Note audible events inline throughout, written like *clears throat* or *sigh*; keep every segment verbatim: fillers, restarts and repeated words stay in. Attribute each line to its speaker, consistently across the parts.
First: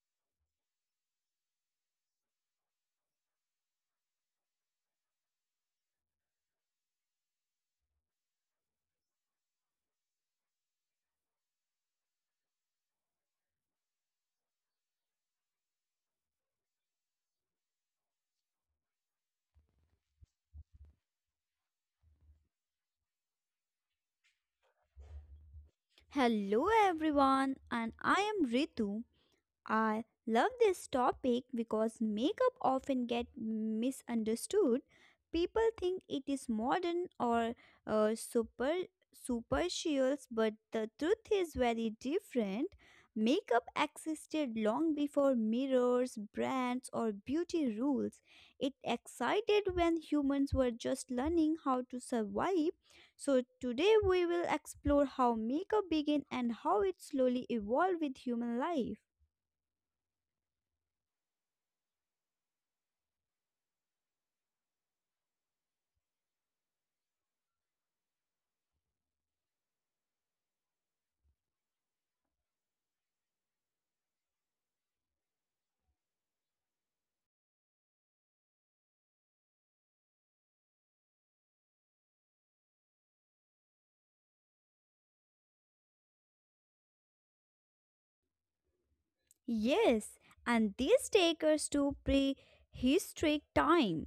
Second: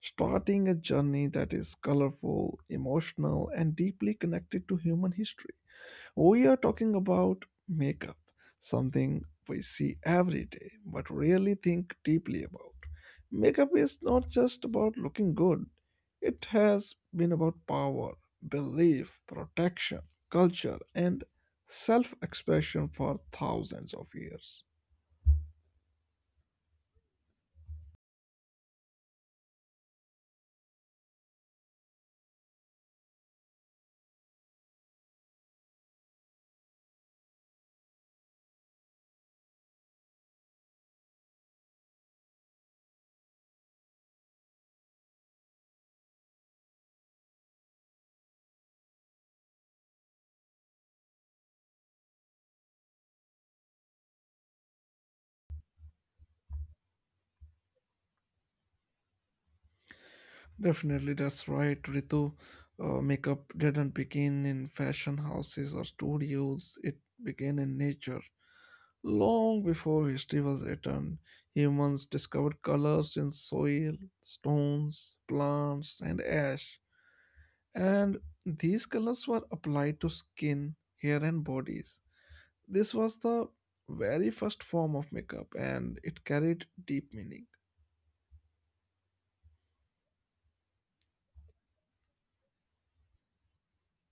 Speaker 1: starting a journey that is colorful, emotional, and deeply connected to human history. We are talking about makeup, something we see every day but rarely think deeply about. Makeup is not just about looking good, it has been about power, belief, protection, culture, and self expression for thousands of years.
Speaker 2: Hello everyone, and I am Ritu. I love this topic because makeup often get misunderstood. People think it is modern or uh, super superficial, but the truth is very different. Makeup existed long before mirrors, brands, or beauty rules. It existed when humans were just learning how to survive. So today we will explore how makeup began and how it slowly evolved with human life.
Speaker 1: Definitely, that's right, Ritu. Uh, makeup didn't begin in fashion houses or studios, it began in nature. Long before history was written, humans discovered colors in soil, stones, plants, and ash. And these colors were applied to skin, hair, and bodies. This was the very first form of makeup, and it carried deep meaning.
Speaker 2: Yes, and this takes us to prehistoric time.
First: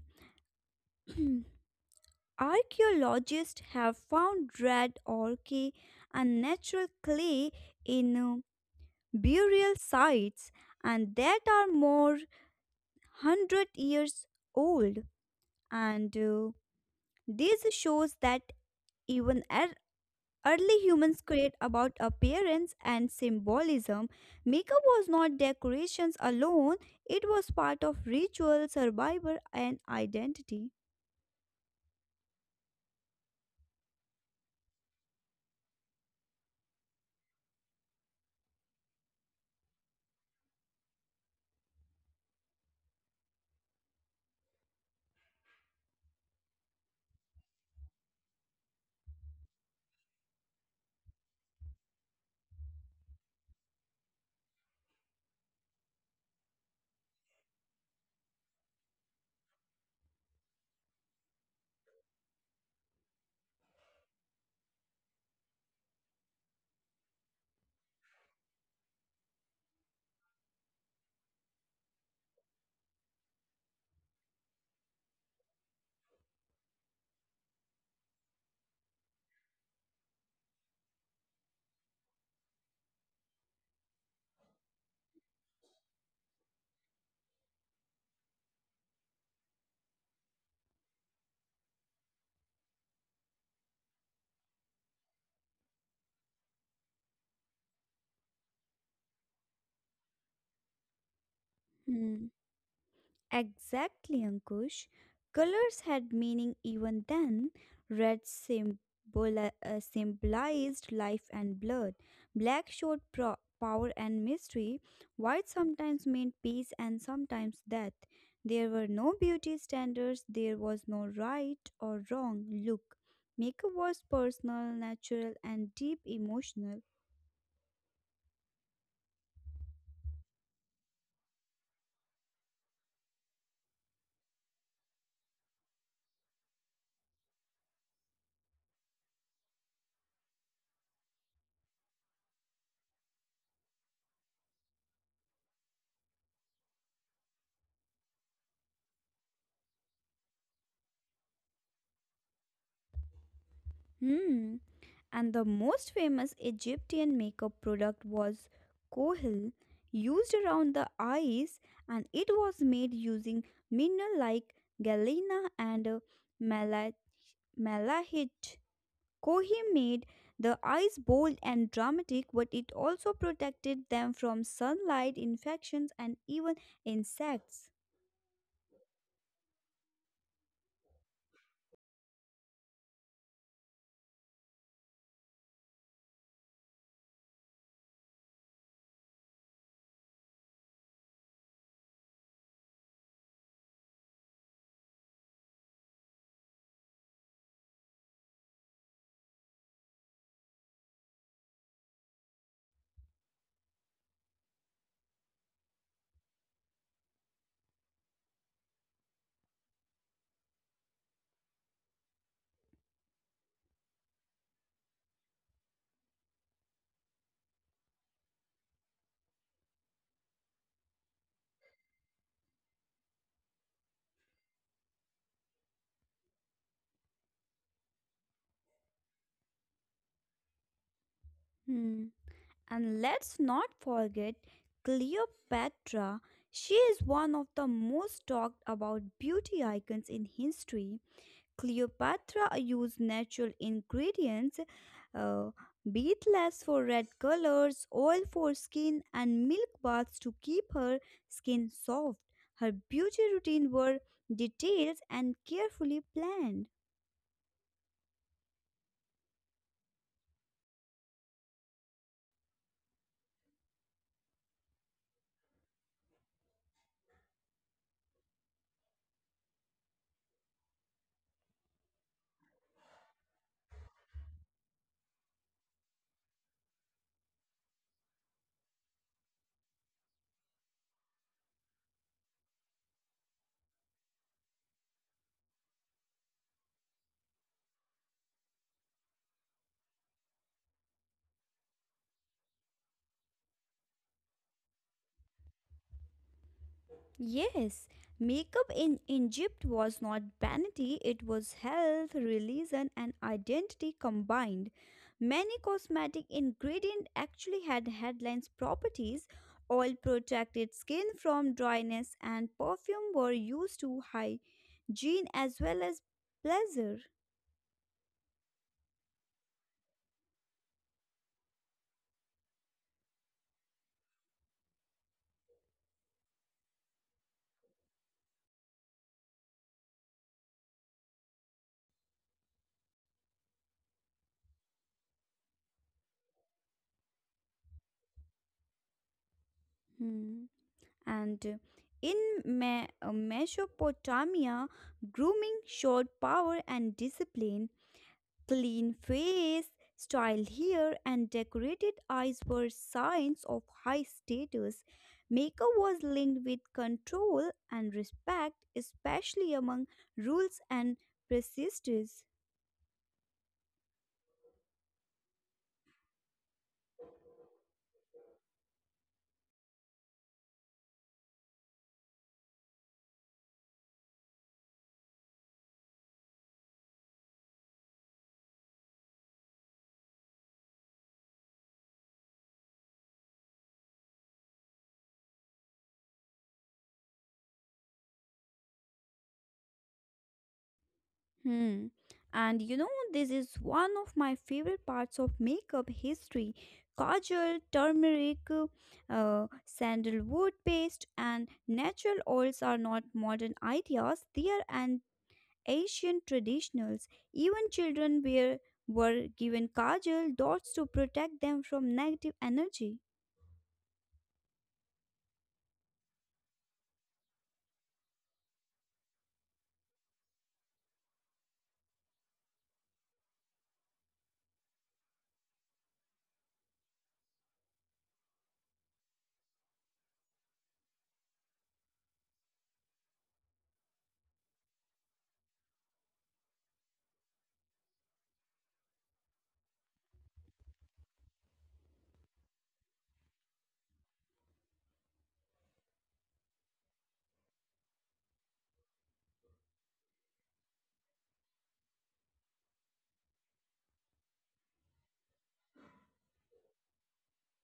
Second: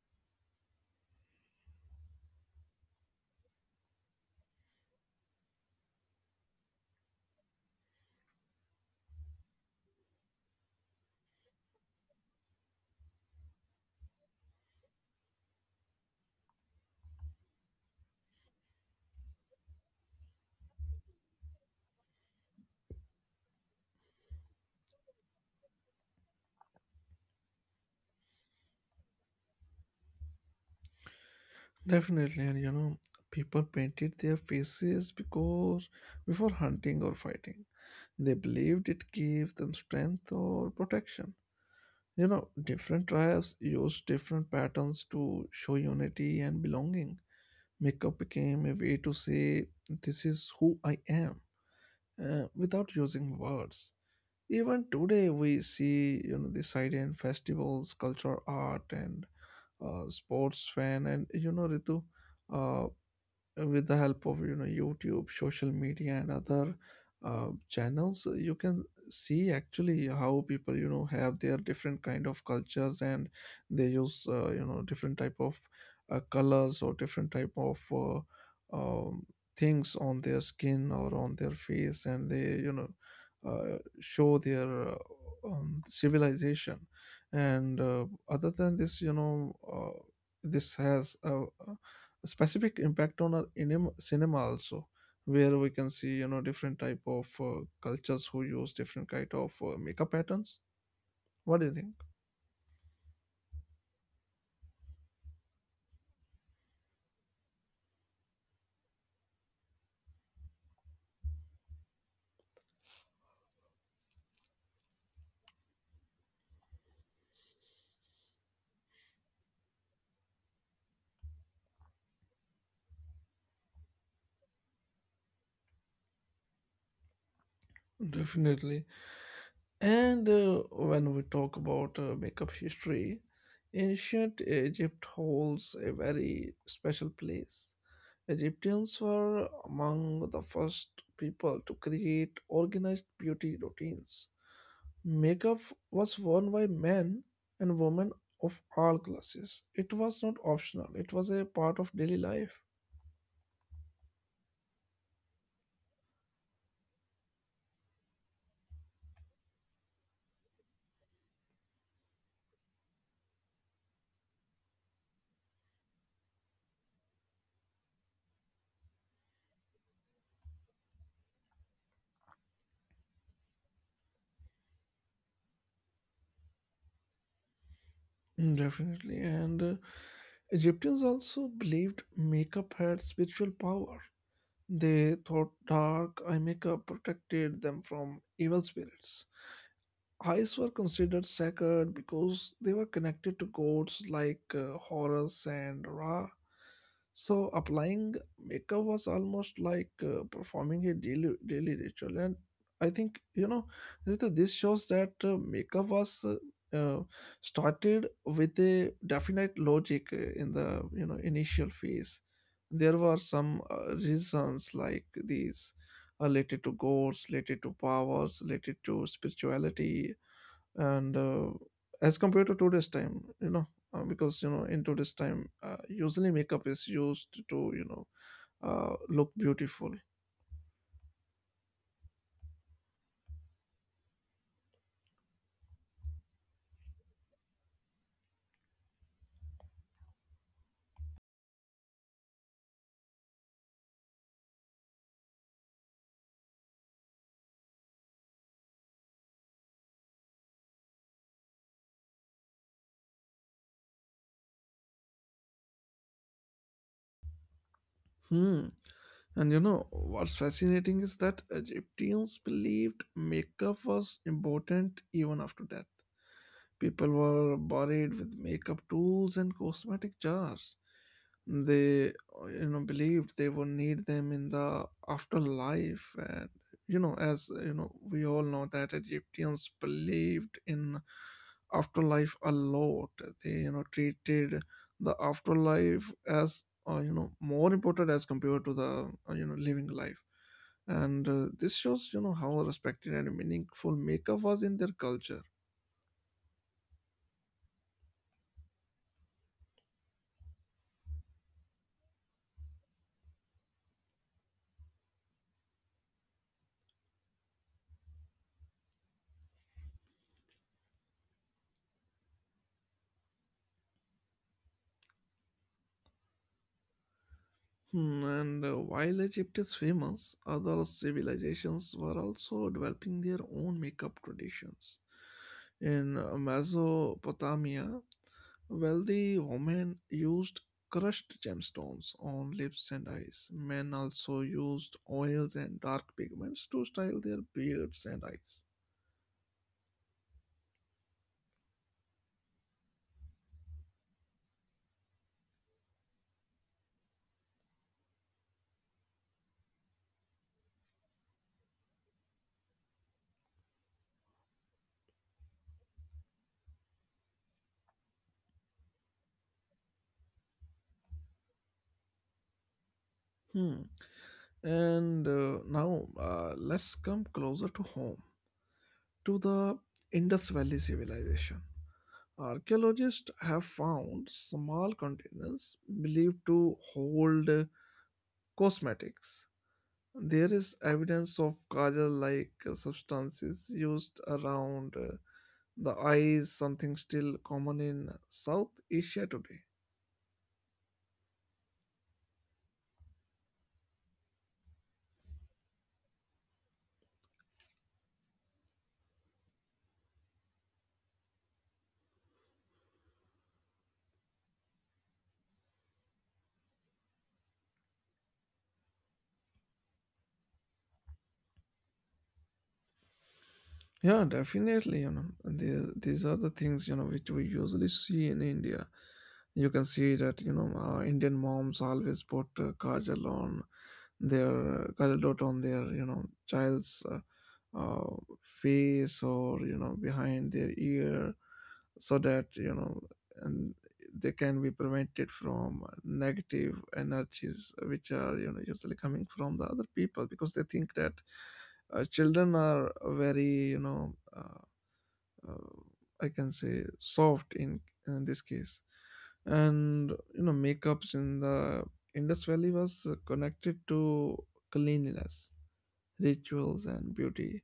Speaker 2: *clears throat* Archaeologists have found red ochre and natural clay in uh, burial sites, and that are more hundred years old. And uh, this shows that even ar- early humans create about appearance and symbolism. Makeup was not decorations alone, it was part of ritual, survival, and identity.
Speaker 1: Definitely, and you know, people painted their faces because before hunting or fighting, they believed it gave them strength or protection. You know, different tribes used different patterns to show unity and belonging. Makeup became a way to say, this is who I am, uh, without using words. Even today, we see, you know, this idea in festivals, cultural art, and uh, sports fan, and you know, Ritu, uh, uh, with the help of, you know, YouTube, social media, and other uh, channels, you can see actually how people, you know, have their different kind of cultures, and they use, uh, you know, different type of uh, colors, or different type of uh, um, things on their skin or on their face, and they, you know, uh, show their uh, um, civilization. And uh, other than this, you know, uh, this has a specific impact on our inim- cinema also, where we can see, you know, different type of uh, cultures who use different kind of uh, makeup patterns. What do you think?
Speaker 2: Hmm. Exactly, Ankush. Colors had meaning even then. Red symbol- uh, symbolized life and blood. Black showed pro- power and mystery. White sometimes meant peace and sometimes death. There were no beauty standards. There was no right or wrong look. Makeup was personal, natural, and deep emotional.
Speaker 1: Definitely. And uh, when we talk about uh, makeup history, ancient Egypt holds a very special place. Egyptians were among the first people to create organized beauty routines. Makeup was worn by men and women of all classes. It was not optional, it was a part of daily life.
Speaker 2: Hmm. And the most famous Egyptian makeup product was kohil, used around the eyes, and it was made using mineral like galena and uh, mala- malahite. Kohi made the eyes bold and dramatic, but it also protected them from sunlight, infections, and even insects.
Speaker 1: Mm. Definitely. And uh, Egyptians also believed makeup had spiritual power. They thought dark eye makeup protected them from evil spirits. Eyes were considered sacred because they were connected to gods like uh, Horus and Ra. So applying makeup was almost like uh, performing a daily daily ritual. And I think, you know, Rita, this shows that uh, makeup was uh, uh, started with a definite logic uh, in the, you know, initial phase. There were some uh, reasons like these related to gods, related to powers, related to spirituality. And uh, as compared to today's time, you know, uh, because, you know, in today's time, uh, usually makeup is used to, you know, uh, look beautiful.
Speaker 2: Hmm. And let's not forget Cleopatra. She is one of the most talked about beauty icons in history. Cleopatra used natural ingredients, uh, beeswax for red colors, oil for skin, and milk baths to keep her skin soft. Her beauty routine were detailed and carefully planned.
Speaker 1: Hmm. And you know what's fascinating is that Egyptians believed makeup was important even after death. People were buried with makeup tools and cosmetic jars. They, uh, you know, believed they would need them in the afterlife. And, you know, as, uh, you know, we all know that Egyptians believed in afterlife a lot. They, you know, treated the afterlife as, uh, you know, more important as compared to the, uh, you know, living life. And uh, this shows, you know, how respected and meaningful makeup was in their culture.
Speaker 2: Yes, makeup in Egypt was not vanity, it was health, religion, and identity combined. Many cosmetic ingredients actually had headlines properties. Oil protected skin from dryness, and perfume were used to hygiene as well as pleasure.
Speaker 1: Hmm. And uh, while Egypt is famous, other civilizations were also developing their own makeup traditions. In uh, Mesopotamia, wealthy women used crushed gemstones on lips and eyes. Men also used oils and dark pigments to style their beards and eyes.
Speaker 2: Hmm. And uh, in Me- uh, Mesopotamia, grooming showed power and discipline. Clean face, styled hair, and decorated eyes were signs of high status. Makeup was linked with control and respect, especially among rules and prestige.
Speaker 1: Hmm. And uh, now uh, let's come closer to home, to the Indus Valley civilization. Archaeologists have found small containers believed to hold uh, cosmetics. There is evidence of kajal like substances used around uh, the eyes, something still common in South Asia today.
Speaker 2: Hmm. And you know, this is one of my favorite parts of makeup history. Kajal, turmeric, uh, sandalwood paste, and natural oils are not modern ideas. They are Asian traditionals, even children were, were given kajal dots to protect them from negative energy.
Speaker 1: Yeah, definitely. You know, the, these are the things, you know, which we usually see in India. You can see that, you know, uh, Indian moms always put uh, kajal on their uh, kajal dot on their, you know, child's uh, uh, face, or, you know, behind their ear, so that, you know, and they can be prevented from negative energies which are, you know, usually coming from the other people, because they think that uh, children are very, you know, uh, uh, I can say soft in, in this case. And, you know, makeups in the Indus Valley was uh, connected to cleanliness, rituals, and beauty.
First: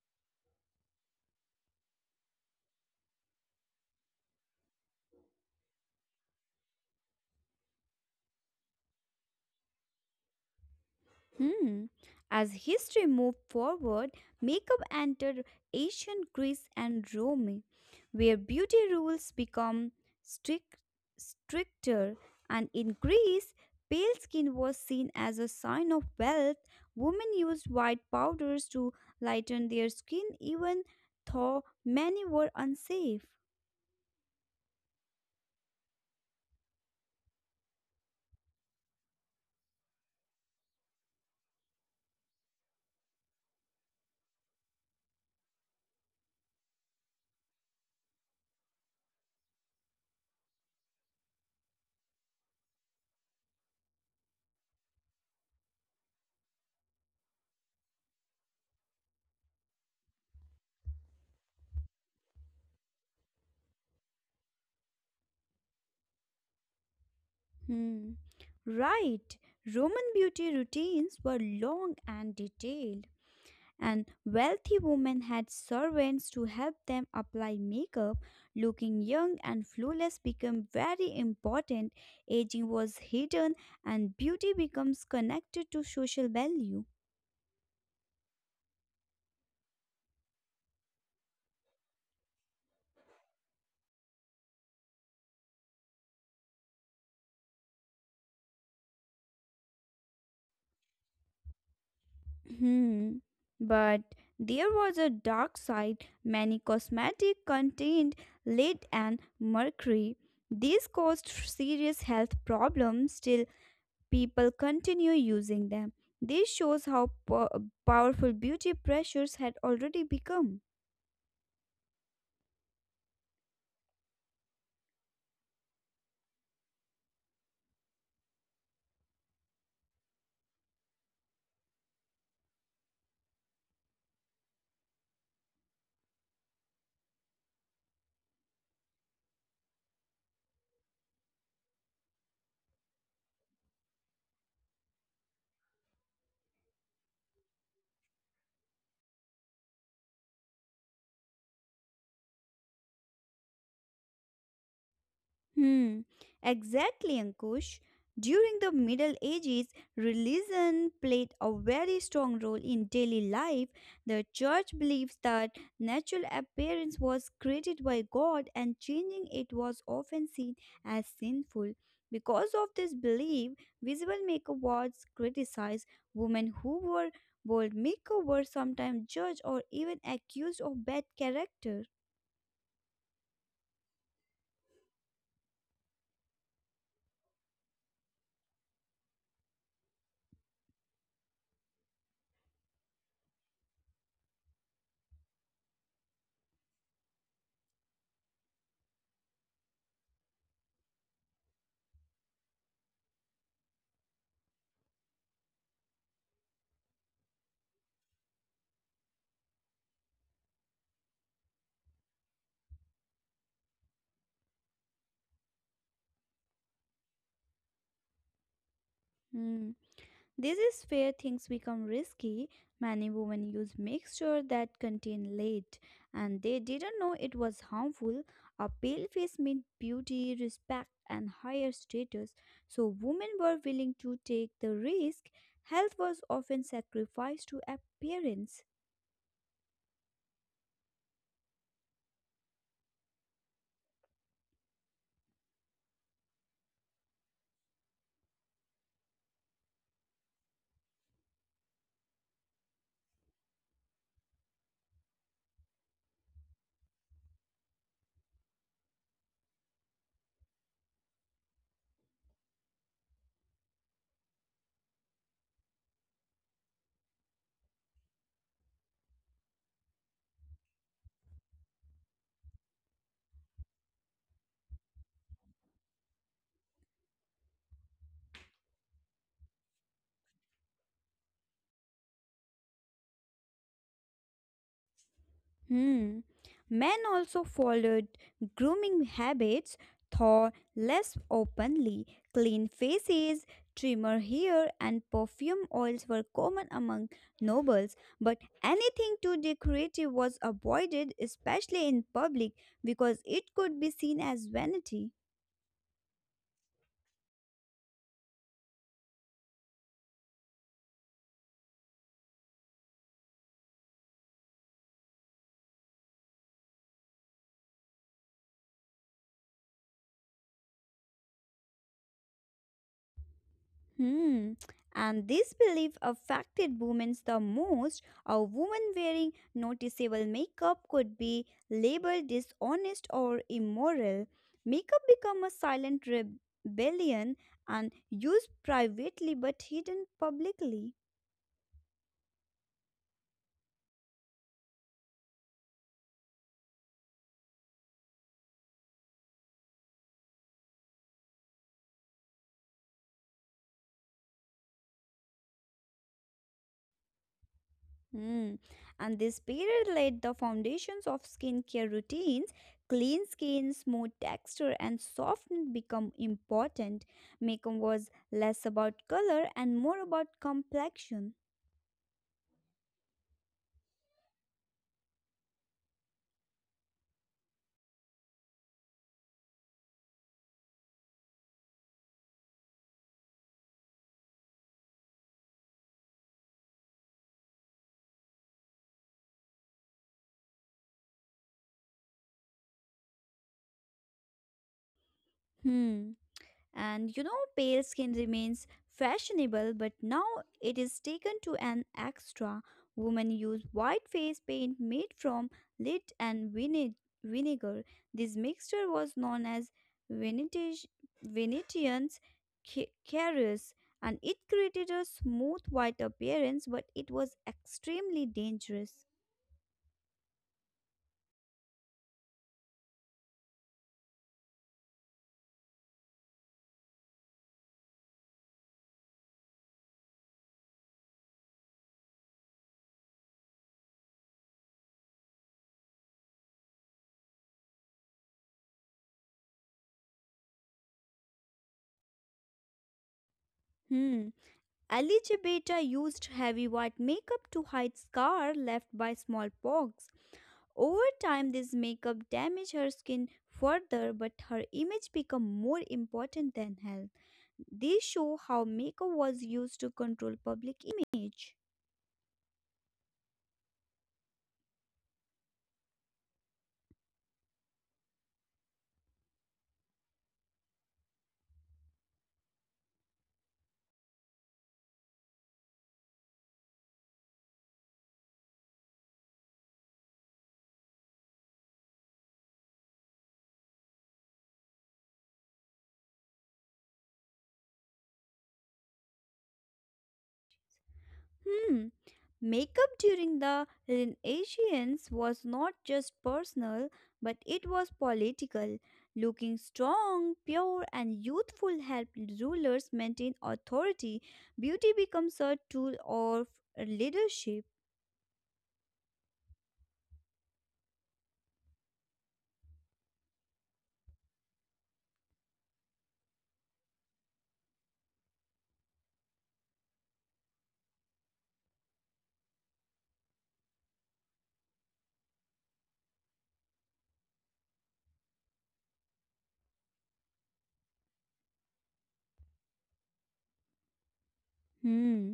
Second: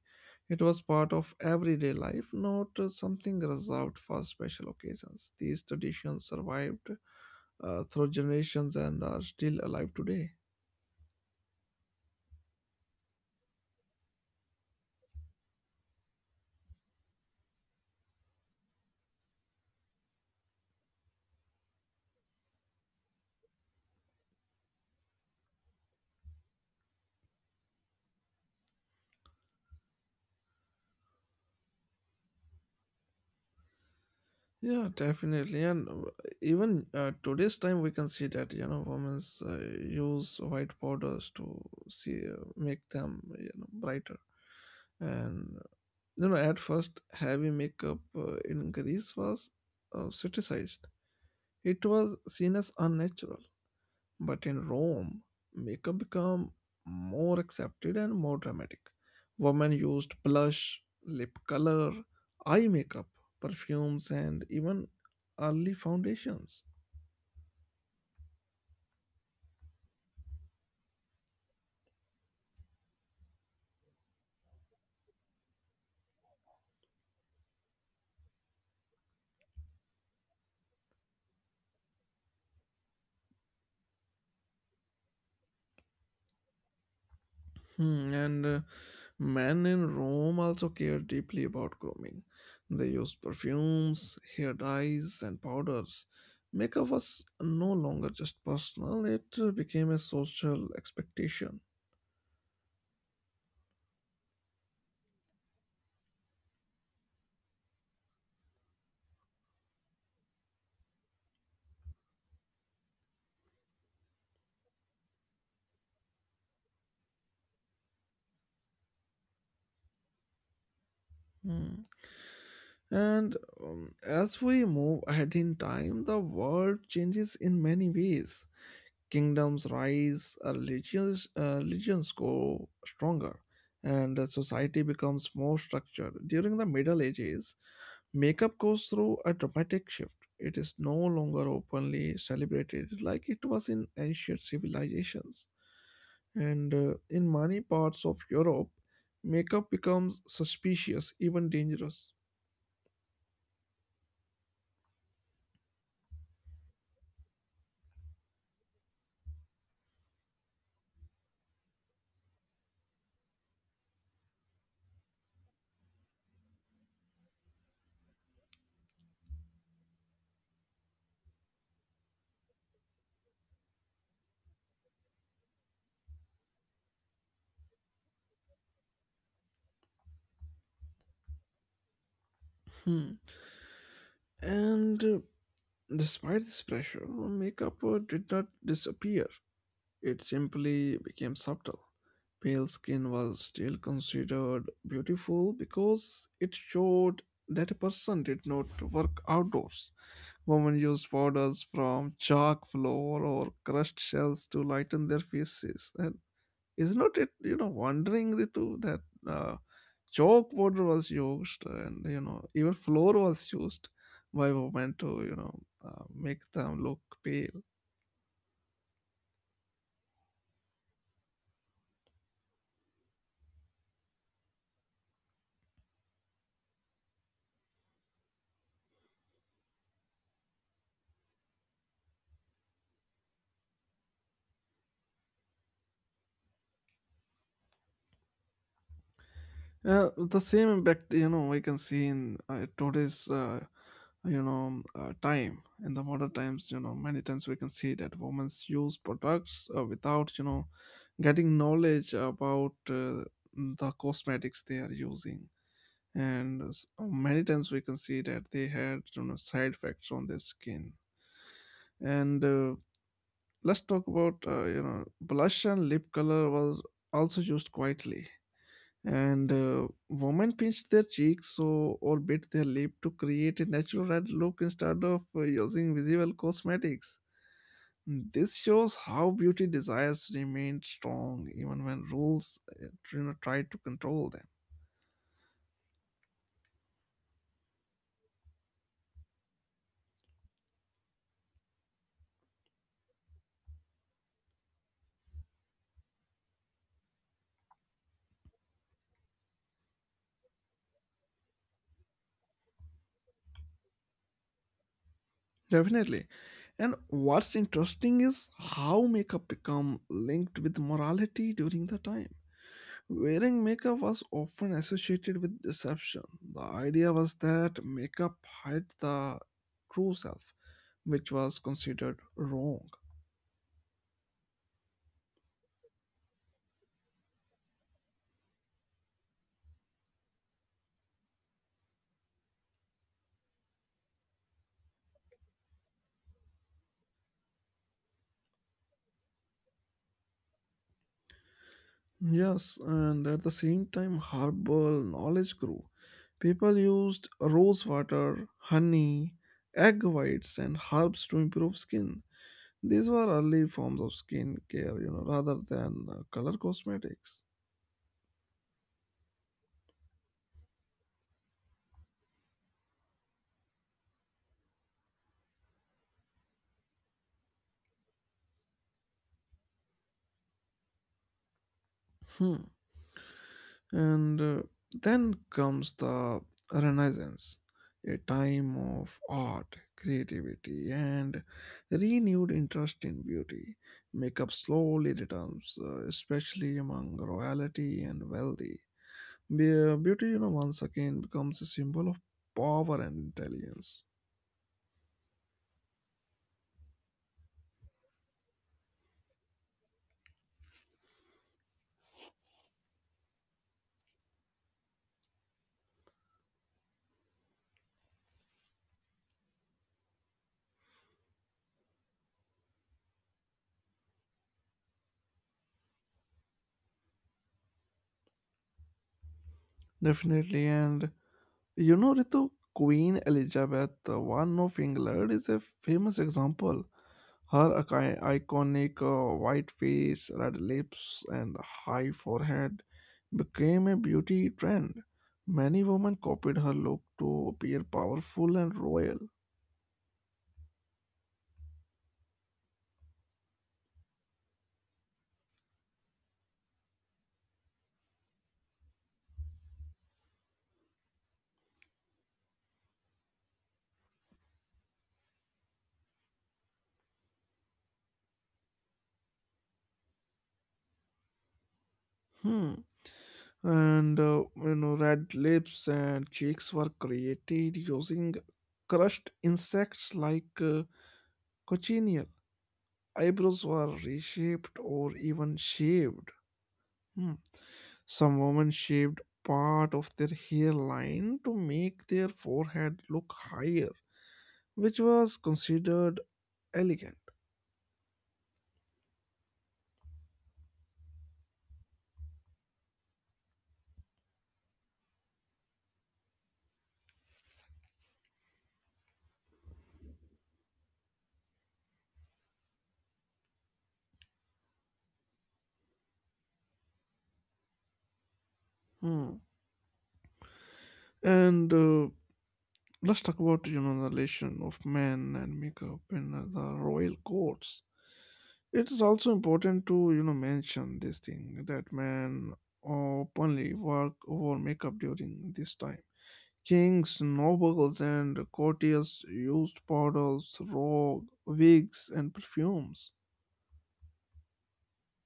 Speaker 1: It was part of everyday life, not uh, something reserved for special occasions. These traditions survived uh, through generations and are still alive today.
Speaker 2: Hmm. As history moved forward, makeup entered ancient Greece and Rome, where beauty rules become strict, stricter. And in Greece, pale skin was seen as a sign of wealth. Women used white powders to lighten their skin, even though many were unsafe.
Speaker 1: Yeah, definitely. And uh, even uh, today's time, we can see that, you know, women uh, use white powders to see, uh, make them, you know, brighter. And, you know, at first, heavy makeup uh, in Greece was uh, criticized. It was seen as unnatural. But in Rome, makeup became more accepted and more dramatic. Women used blush, lip color, eye makeup, perfumes, and even early foundations.
Speaker 2: Hmm. Right. Roman beauty routines were long and detailed, and wealthy women had servants to help them apply makeup. Looking young and flawless became very important. Aging was hidden, and beauty becomes connected to social value.
Speaker 1: Hmm. And uh, men in Rome also cared deeply about grooming. They used perfumes, hair dyes, and powders. Makeup was no longer just personal, it uh, became a social expectation.
Speaker 2: Hmm. But there was a dark side. Many cosmetics contained lead and mercury. These caused serious health problems. Still, people continue using them. This shows how po- powerful beauty pressures had already become.
Speaker 1: Hmm. And um, as we move ahead in time, the world changes in many ways. Kingdoms rise, uh, religions, uh, religions grow stronger, and uh, society becomes more structured. During the Middle Ages, makeup goes through a dramatic shift. It is no longer openly celebrated like it was in ancient civilizations. And uh, in many parts of Europe, makeup becomes suspicious, even dangerous.
Speaker 2: Hmm, exactly, Ankush. During the Middle Ages, religion played a very strong role in daily life. The church believes that natural appearance was created by God and changing it was often seen as sinful. Because of this belief, visible makeup was criticized. Women who wore bold makeup were sometimes judged or even accused of bad character.
Speaker 1: Hmm. And uh, despite this pressure, makeup uh, did not disappear. It simply became subtle. Pale skin was still considered beautiful because it showed that a person did not work outdoors. Women used powders from chalk floor or crushed shells to lighten their faces. Is not it, you know, wondering, Ritu, that uh, chalk powder was used, and, you know, even floor was used by women to, you know, uh, make them look pale.
Speaker 2: Hmm. This is where things become risky. Many women use mixture that contain lead, and they didn't know it was harmful. A pale face meant beauty, respect, and higher status, so women were willing to take the risk. Health was often sacrificed to appearance.
Speaker 1: Uh, the same impact, you know, we can see in uh, today's uh, you know, uh, time. In the modern times, you know, many times we can see that women use products uh, without, you know, getting knowledge about uh, the cosmetics they are using. And s- uh, many times we can see that they had, you know, side effects on their skin. And uh, let's talk about, uh, you know, blush and lip color was also used quietly. And uh, women pinched their cheeks so, or bit their lip, to create a natural red look instead of uh, using visible cosmetics. This shows how beauty desires remained strong even when rules uh, you know tried to control them.
Speaker 2: Hmm. Men also followed grooming habits, thought less openly. Clean faces, trimmer hair, and perfume oils were common among nobles, but anything too decorative was avoided, especially in public, because it could be seen as vanity.
Speaker 1: Definitely. And what's interesting is how makeup become linked with morality during the time. Wearing makeup was often associated with deception. The idea was that makeup hid the true self, which was considered wrong.
Speaker 2: Hmm. And this belief affected women the most. A woman wearing noticeable makeup could be labeled dishonest or immoral. Makeup became a silent rebellion and used privately but hidden publicly.
Speaker 1: Yes, and at the same time, herbal knowledge grew. People used rose water, honey, egg whites, and herbs to improve skin. These were early forms of skin care, you know, rather than uh, color cosmetics.
Speaker 2: Hmm. And this period laid the foundations of skincare routines. Clean skin, smooth texture, and softness become important. Makeup was less about color and more about complexion.
Speaker 1: Hmm. And uh, then comes the Renaissance, a time of art, creativity, and renewed interest in beauty. Makeup slowly returns, uh, especially among royalty and wealthy. Be- uh, Beauty, you know, once again becomes a symbol of power and intelligence.
Speaker 2: Hmm. And you know, pale skin remains fashionable, but now it is taken to an extra. Women use white face paint made from lid and vine- vinegar. This mixture was known as Venetish- Venetian's ca- carriers, and it created a smooth white appearance, but it was extremely dangerous.
Speaker 1: Definitely, and you know, Ritu, Queen Elizabeth the First of England is a famous example. Her ic- iconic uh, white face, red lips, and high forehead became a beauty trend. Many women copied her look to appear powerful and royal.
Speaker 2: Hmm. Elizabeth Beta used heavy white makeup to hide scar left by smallpox. Over time, this makeup damaged her skin further, but her image became more important than health. These show how makeup was used to control public image.
Speaker 1: Hmm. And uh, you know, red lips and cheeks were created using crushed insects like uh, cochineal. Eyebrows were reshaped or even shaved. Hmm. Some women shaved part of their hairline to make their forehead look higher, which was considered elegant.
Speaker 2: Hmm. Makeup during the Renaissance was not just personal, but it was political. Looking strong, pure, and youthful helped rulers maintain authority. Beauty becomes a tool of leadership.
Speaker 1: Hmm. And uh, let's talk about, you know, the relation of men and makeup in uh, the royal courts. It is also important to, you know, mention this thing that men openly work over makeup during this time. Kings, nobles, and courtiers used powders, rogue, wigs, and perfumes.
Speaker 2: Hmm.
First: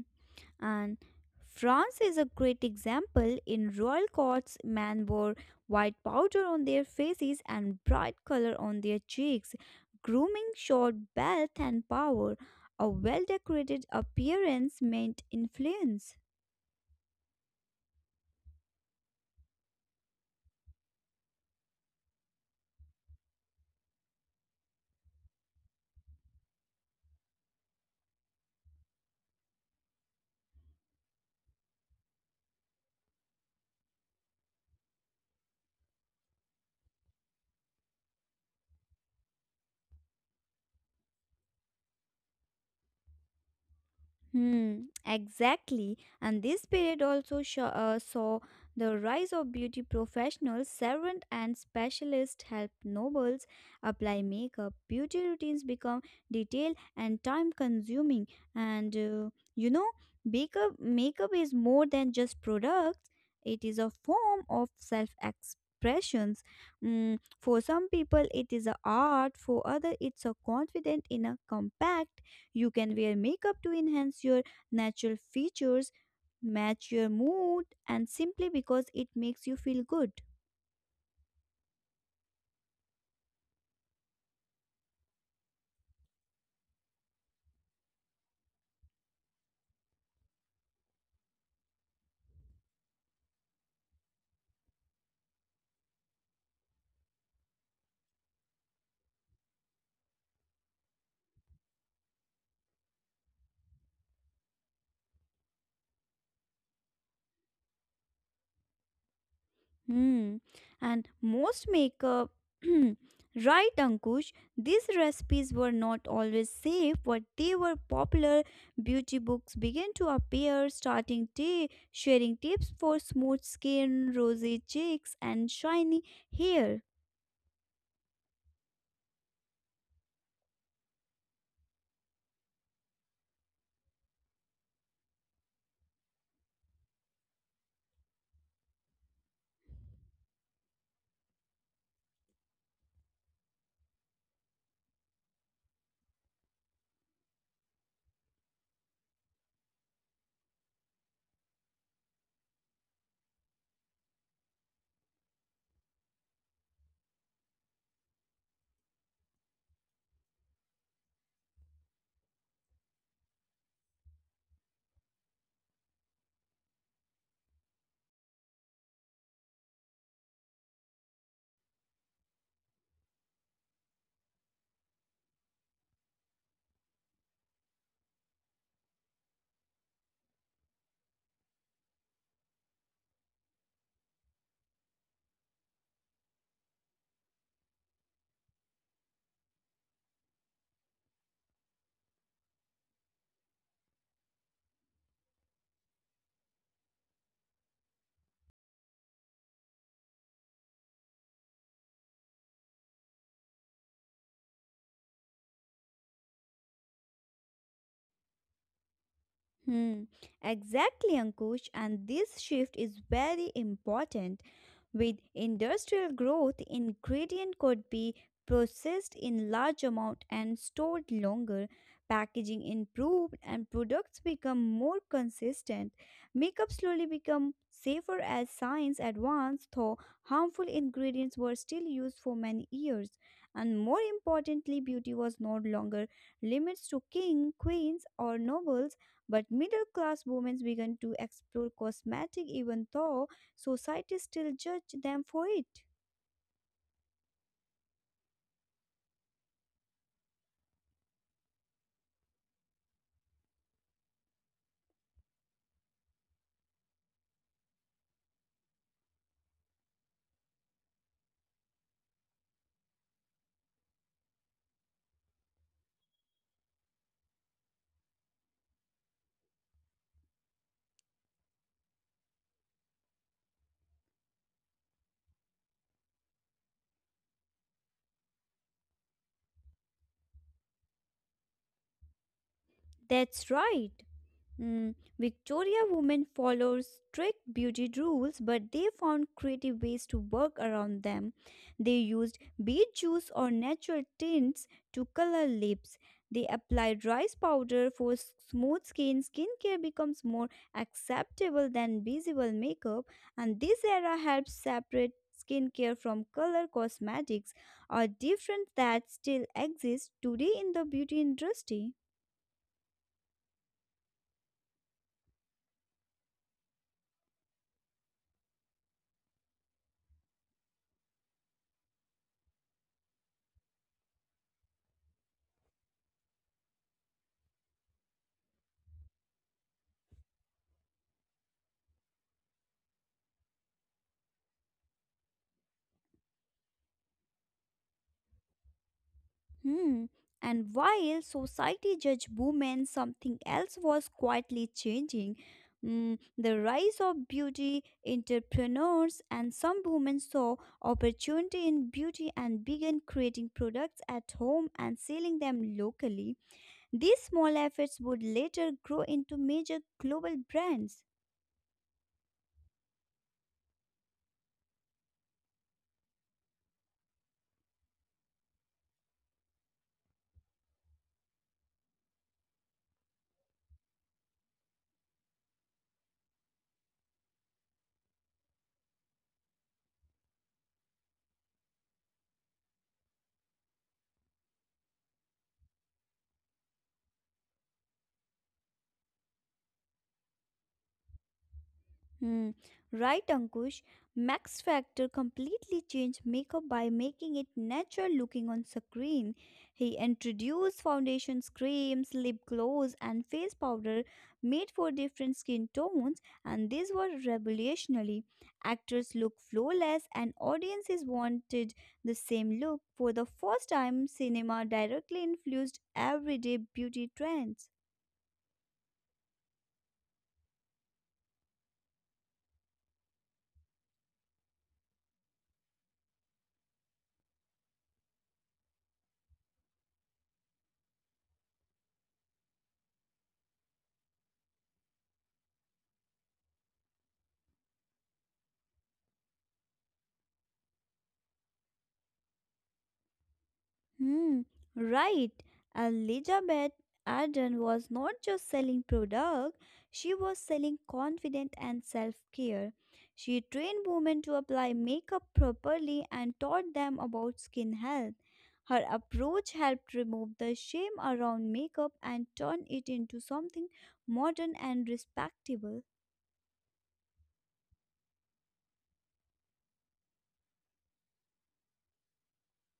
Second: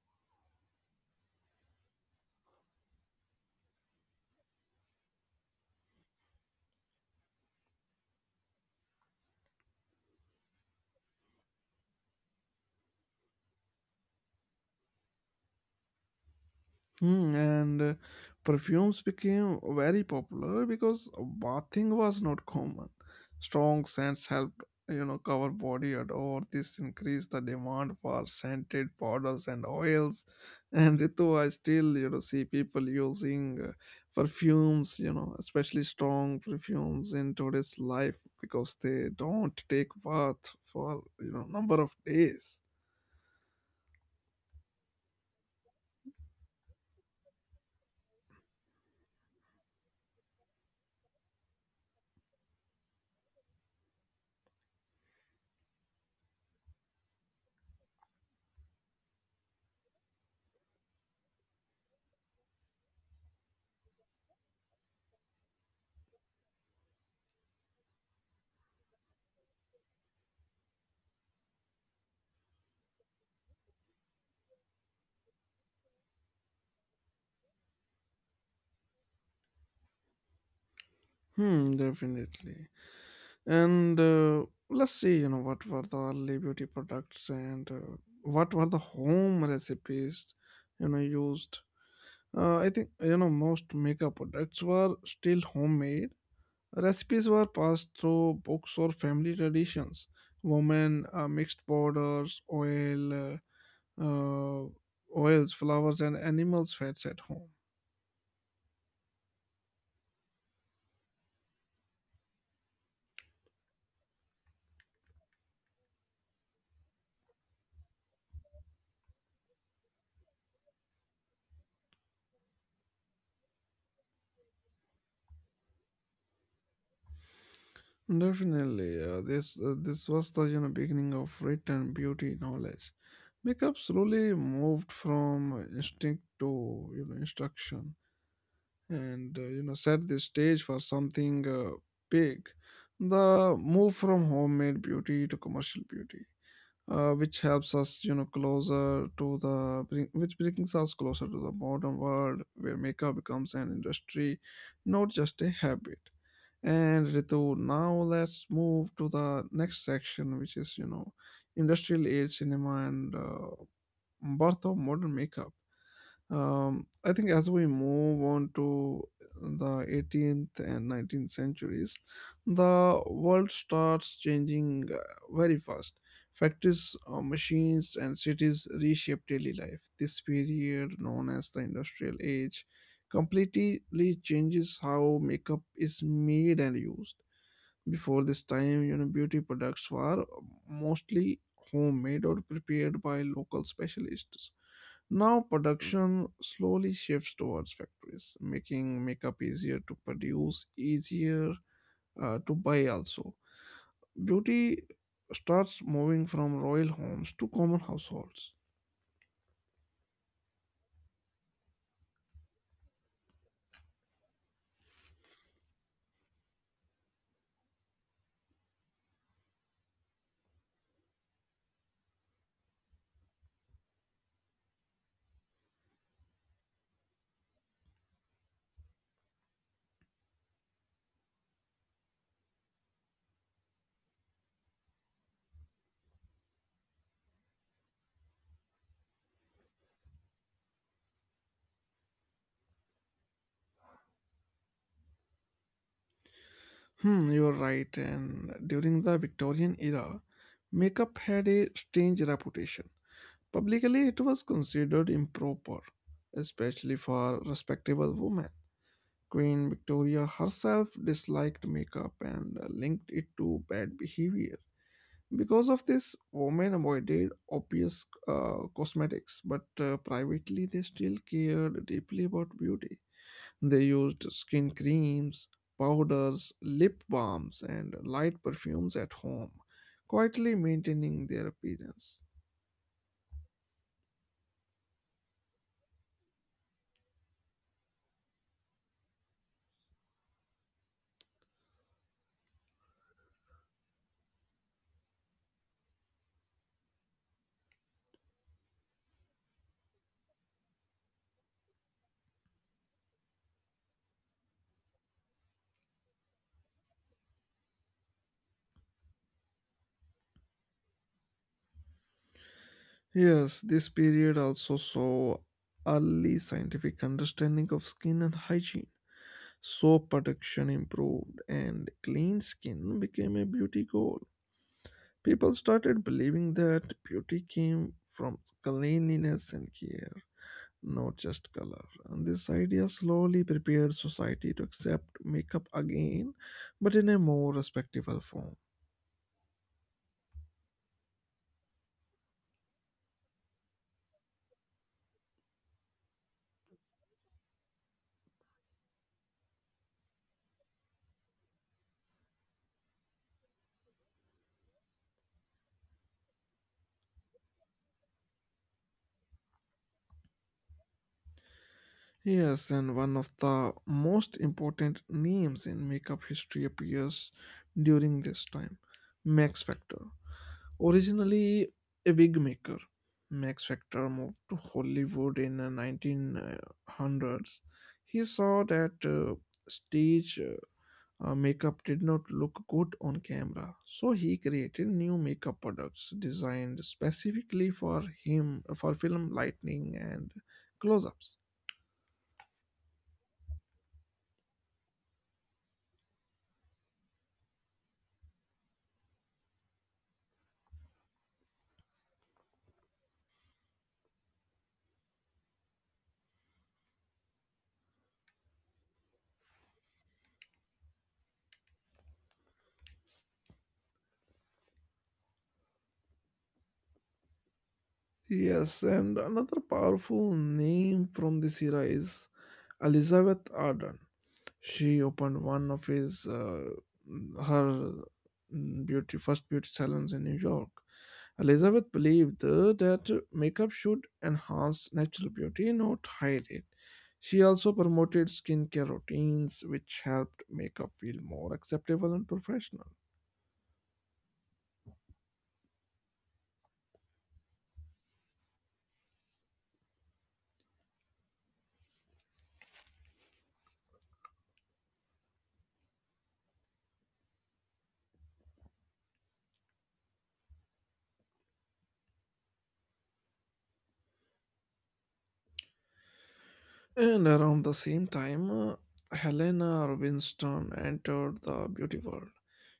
Speaker 2: And France is a great example in royal courts, men wore white powder on their faces and bright color on their cheeks. Grooming showed wealth and power. A well decorated appearance meant influence.
Speaker 1: Hmm. And uh, perfumes became very popular because bathing was not common. Strong scents helped, you know, cover body odor. This increased the demand for scented powders and oils. And Ritu, I still, you know, see people using uh, perfumes, you know, especially strong perfumes in today's life, because they don't take bath for, you know, number of days.
Speaker 2: Hmm, exactly. And this period also sho- uh, saw the rise of beauty professionals, servant and specialists help nobles apply makeup. Beauty routines become detailed and time consuming. And uh, you know, makeup, makeup is more than just products, it is a form of self expressions. Mm, for some people, it is a art, for other, it's a confident in a compact. You can wear makeup to enhance your natural features, match your mood, and simply because it makes you feel good.
Speaker 1: Hmm, definitely. And uh, let's see, you know, what were the early beauty products, and uh, what were the home recipes, you know, used. Uh, I think, you know, most makeup products were still homemade. Recipes were passed through books or family traditions. Women uh, mixed powders, oil, uh, uh, oils, flowers, and animals' fats at home.
Speaker 2: Hmm. And most makeup. *clears throat* Right, Ankush, these recipes were not always safe, but they were popular. Beauty books began to appear, starting day, sharing tips for smooth skin, rosy cheeks, and shiny hair.
Speaker 1: Definitely, uh, this uh, this was the, you know, beginning of written beauty knowledge. Makeup slowly moved from instinct to you know instruction, and uh, you know set the stage for something uh, big. The move from homemade beauty to commercial beauty, uh, which helps us you know closer to the bring, which brings us closer to the modern world where makeup becomes an industry, not just a habit. And Ritu, now let's move to the next section, which is, you know, industrial age cinema and uh, birth of modern makeup. Um, I think as we move on to the eighteenth and nineteenth centuries, the world starts changing uh, very fast. Factories, uh, machines, and cities reshape daily life. This period, known as the industrial age, completely changes how makeup is made and used. Before this time, you know, beauty products were mostly homemade or prepared by local specialists. Now production slowly shifts towards factories, making makeup easier to produce, easier uh, to buy also. Beauty starts moving from royal homes to common households.
Speaker 2: Hmm, exactly, Ankush. And this shift is very important. With industrial growth, ingredient could be processed in large amount and stored longer. Packaging improved and products become more consistent. Makeup slowly become safer as science advanced, though harmful ingredients were still used for many years. And more importantly, beauty was no longer limits to king, queens, or nobles but middle class women began to explore cosmetic even though society still judged them for it.
Speaker 1: Hmm, you're right. And during the Victorian era, makeup had a strange reputation. Publicly, it was considered improper, especially for respectable women. Queen Victoria herself disliked makeup and linked it to bad behavior. Because of this, women avoided obvious uh, cosmetics, but uh, privately they still cared deeply about beauty. They used skin creams, powders, lip balms, and light perfumes at home, quietly maintaining their appearance.
Speaker 2: That's right. Mm, Victoria women followed strict beauty rules, but they found creative ways to work around them. They used beet juice or natural tints to color lips. They applied rice powder for s- smooth skin. Skincare becomes more acceptable than visible makeup, and this era helps separate skincare from color cosmetics, a difference that still exists today in the beauty industry.
Speaker 1: Yes, this period also saw early scientific understanding of skin and hygiene. Soap production improved, and clean skin became a beauty goal. People started believing that beauty came from cleanliness and care, not just color. And this idea slowly prepared society to accept makeup again, but in a more respectable form.
Speaker 2: Hmm. And while society judged women, something else was quietly changing. Hmm, the rise of beauty entrepreneurs and some women saw opportunity in beauty and began creating products at home and selling them locally. These small efforts would later grow into major global brands.
Speaker 1: Yes, and one of the most important names in makeup history appears during this time: Max Factor. Originally a wig maker, Max Factor moved to Hollywood in the nineteen hundreds. He saw that uh, stage uh, uh, makeup did not look good on camera, so he created new makeup products designed specifically for him for film lighting and close ups.
Speaker 2: Hmm, right, Ankush. Max Factor completely changed makeup by making it natural looking on screen. He introduced foundations, creams, lip gloss, and face powder made for different skin tones, and these were revolutionary. Actors looked flawless, and audiences wanted the same look. For the first time, cinema directly influenced everyday beauty trends.
Speaker 1: Yes, and another powerful name from this era is Elizabeth Arden. She opened one of his uh, her mm, beauty first beauty salons in New York. Elizabeth believed uh, that makeup should enhance natural beauty, not hide it. She also promoted skincare routines, which helped makeup feel more acceptable and professional.
Speaker 2: Hmm, right. Elizabeth Arden was not just selling product, she was selling confidence and self-care. She trained women to apply makeup properly and taught them about skin health. Her approach helped remove the shame around makeup and turn it into something modern and respectable.
Speaker 1: And around the same time, uh, Helena Rubinstein entered the beauty world.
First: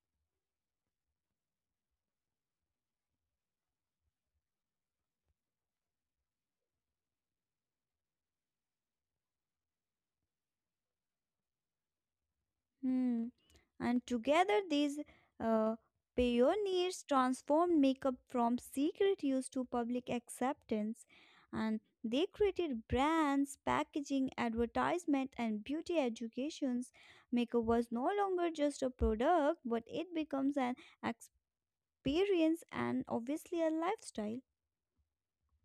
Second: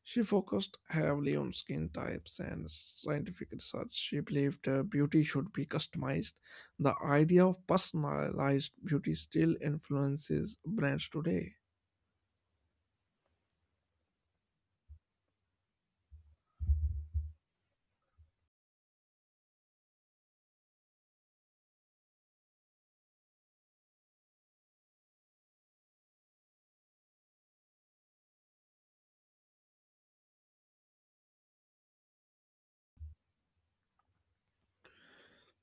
Speaker 1: She focused heavily on skin types and scientific research. She believed uh, beauty should be customized. The idea of personalized beauty still influences brands today.
Speaker 2: Hmm. And together, these uh, pioneers transformed makeup from secret use to public acceptance. And they created brands, packaging, advertisement, and beauty educations. Makeup was no longer just a product, but it becomes an experience and obviously a lifestyle.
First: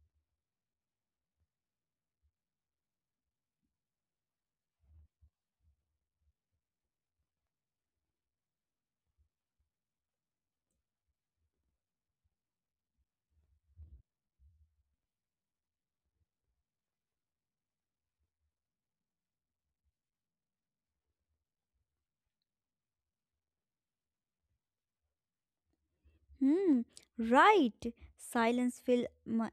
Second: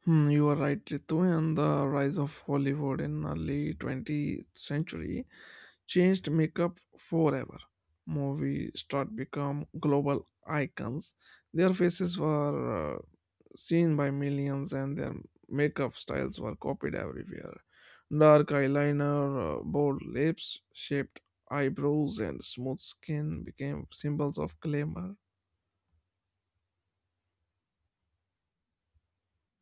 Speaker 1: Hmm, you are right, Ritu, and the rise of Hollywood in early twentieth century changed makeup forever. Movie stars become global icons. Their faces were uh, seen by millions, and their makeup styles were copied everywhere. Dark eyeliner, uh, bold lips, shaped eyebrows, and smooth skin became symbols of glamour.
Speaker 2: Hmm, right. Silence film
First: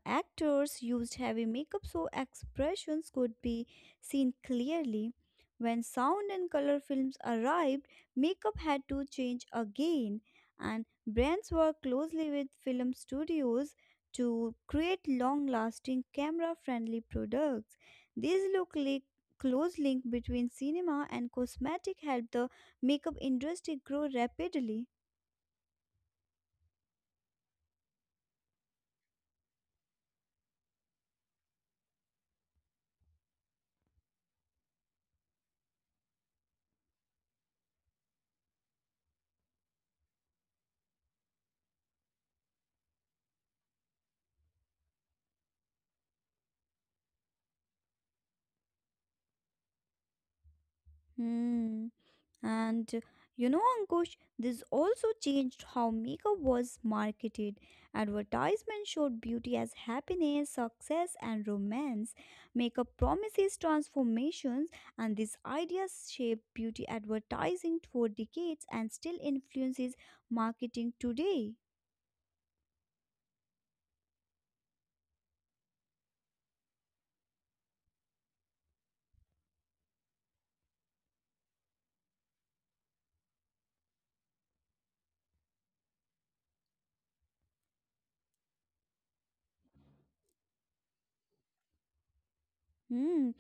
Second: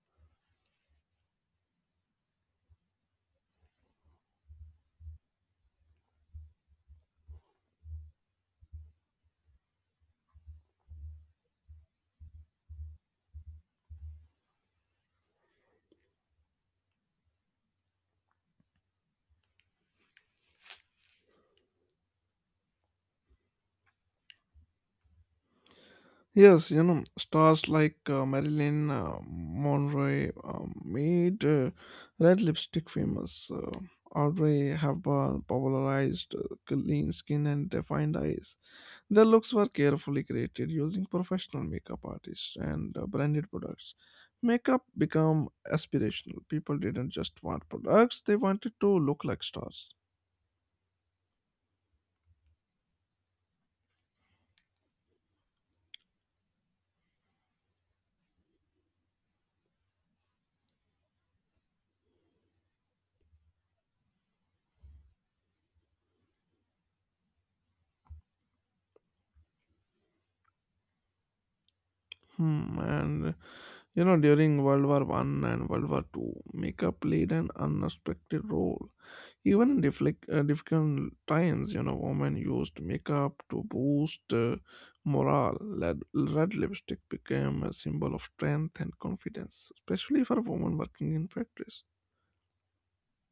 Speaker 2: actors used heavy makeup so expressions could be seen clearly. When sound and color films arrived, makeup had to change again, and brands worked closely with film studios to create long lasting camera friendly products. These look like close link between cinema and cosmetic helped the makeup industry grow rapidly.
Speaker 1: Yes, you know, stars like uh, Marilyn uh, Monroe uh, made uh, red lipstick famous. Uh, Audrey Hepburn popularized uh, clean skin and defined eyes. Their looks were carefully created using professional makeup artists and uh, branded products. Makeup became aspirational. People didn't just want products; they wanted to look like stars.
Speaker 2: Hmm. And uh, you know, Ankush, this also changed how makeup was marketed. Advertisements showed beauty as happiness, success, and romance. Makeup promises transformations, and these ideas shaped beauty advertising for decades and still influences marketing today.
Speaker 1: Hmm, and you know, during World War One and World War Two, makeup played an unexpected role. Even in difflic- uh, difficult times, you know, women used makeup to boost uh, morale. Red, red lipstick became a symbol of strength and confidence, especially for women working in factories.
Speaker 2: Hmm,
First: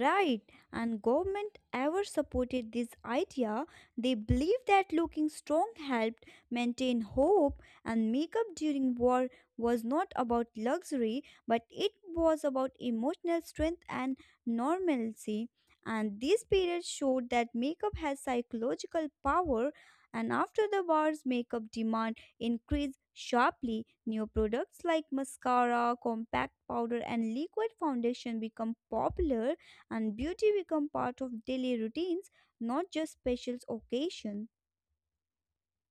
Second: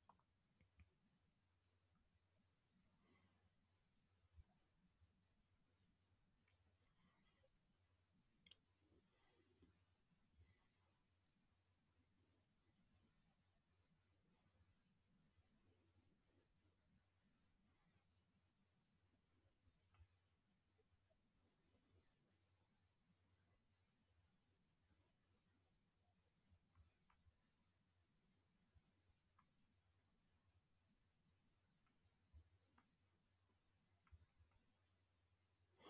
Speaker 2: right. And government ever supported this idea. They believed that looking strong helped maintain hope and makeup during war was not about luxury, but it was about emotional strength and normalcy. And this period showed that makeup has psychological power and after the wars makeup demand increase sharply. New products like mascara, compact powder, and liquid foundation become popular, and beauty become part of daily routines, not just special occasions.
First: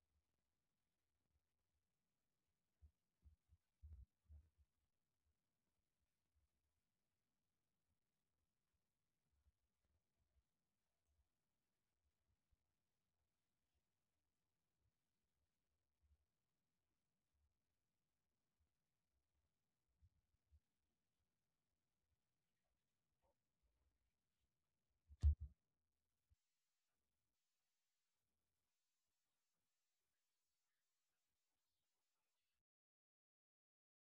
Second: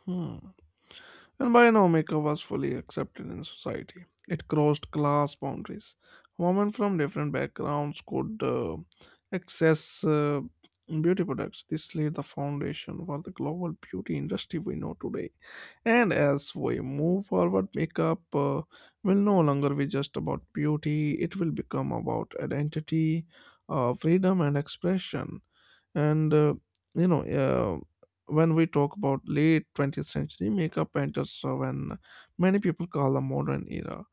Speaker 1: Hmm. And by now, makeup was fully accepted in society. It crossed class boundaries. Women from different backgrounds could uh, access uh, beauty products. This laid the foundation for the global beauty industry we know today. And as we move forward, makeup uh, will no longer be just about beauty, it will become about identity, uh, freedom, and expression. And uh, you know uh, when we talk about late twentieth century, makeup enters uh, when many people call the modern era.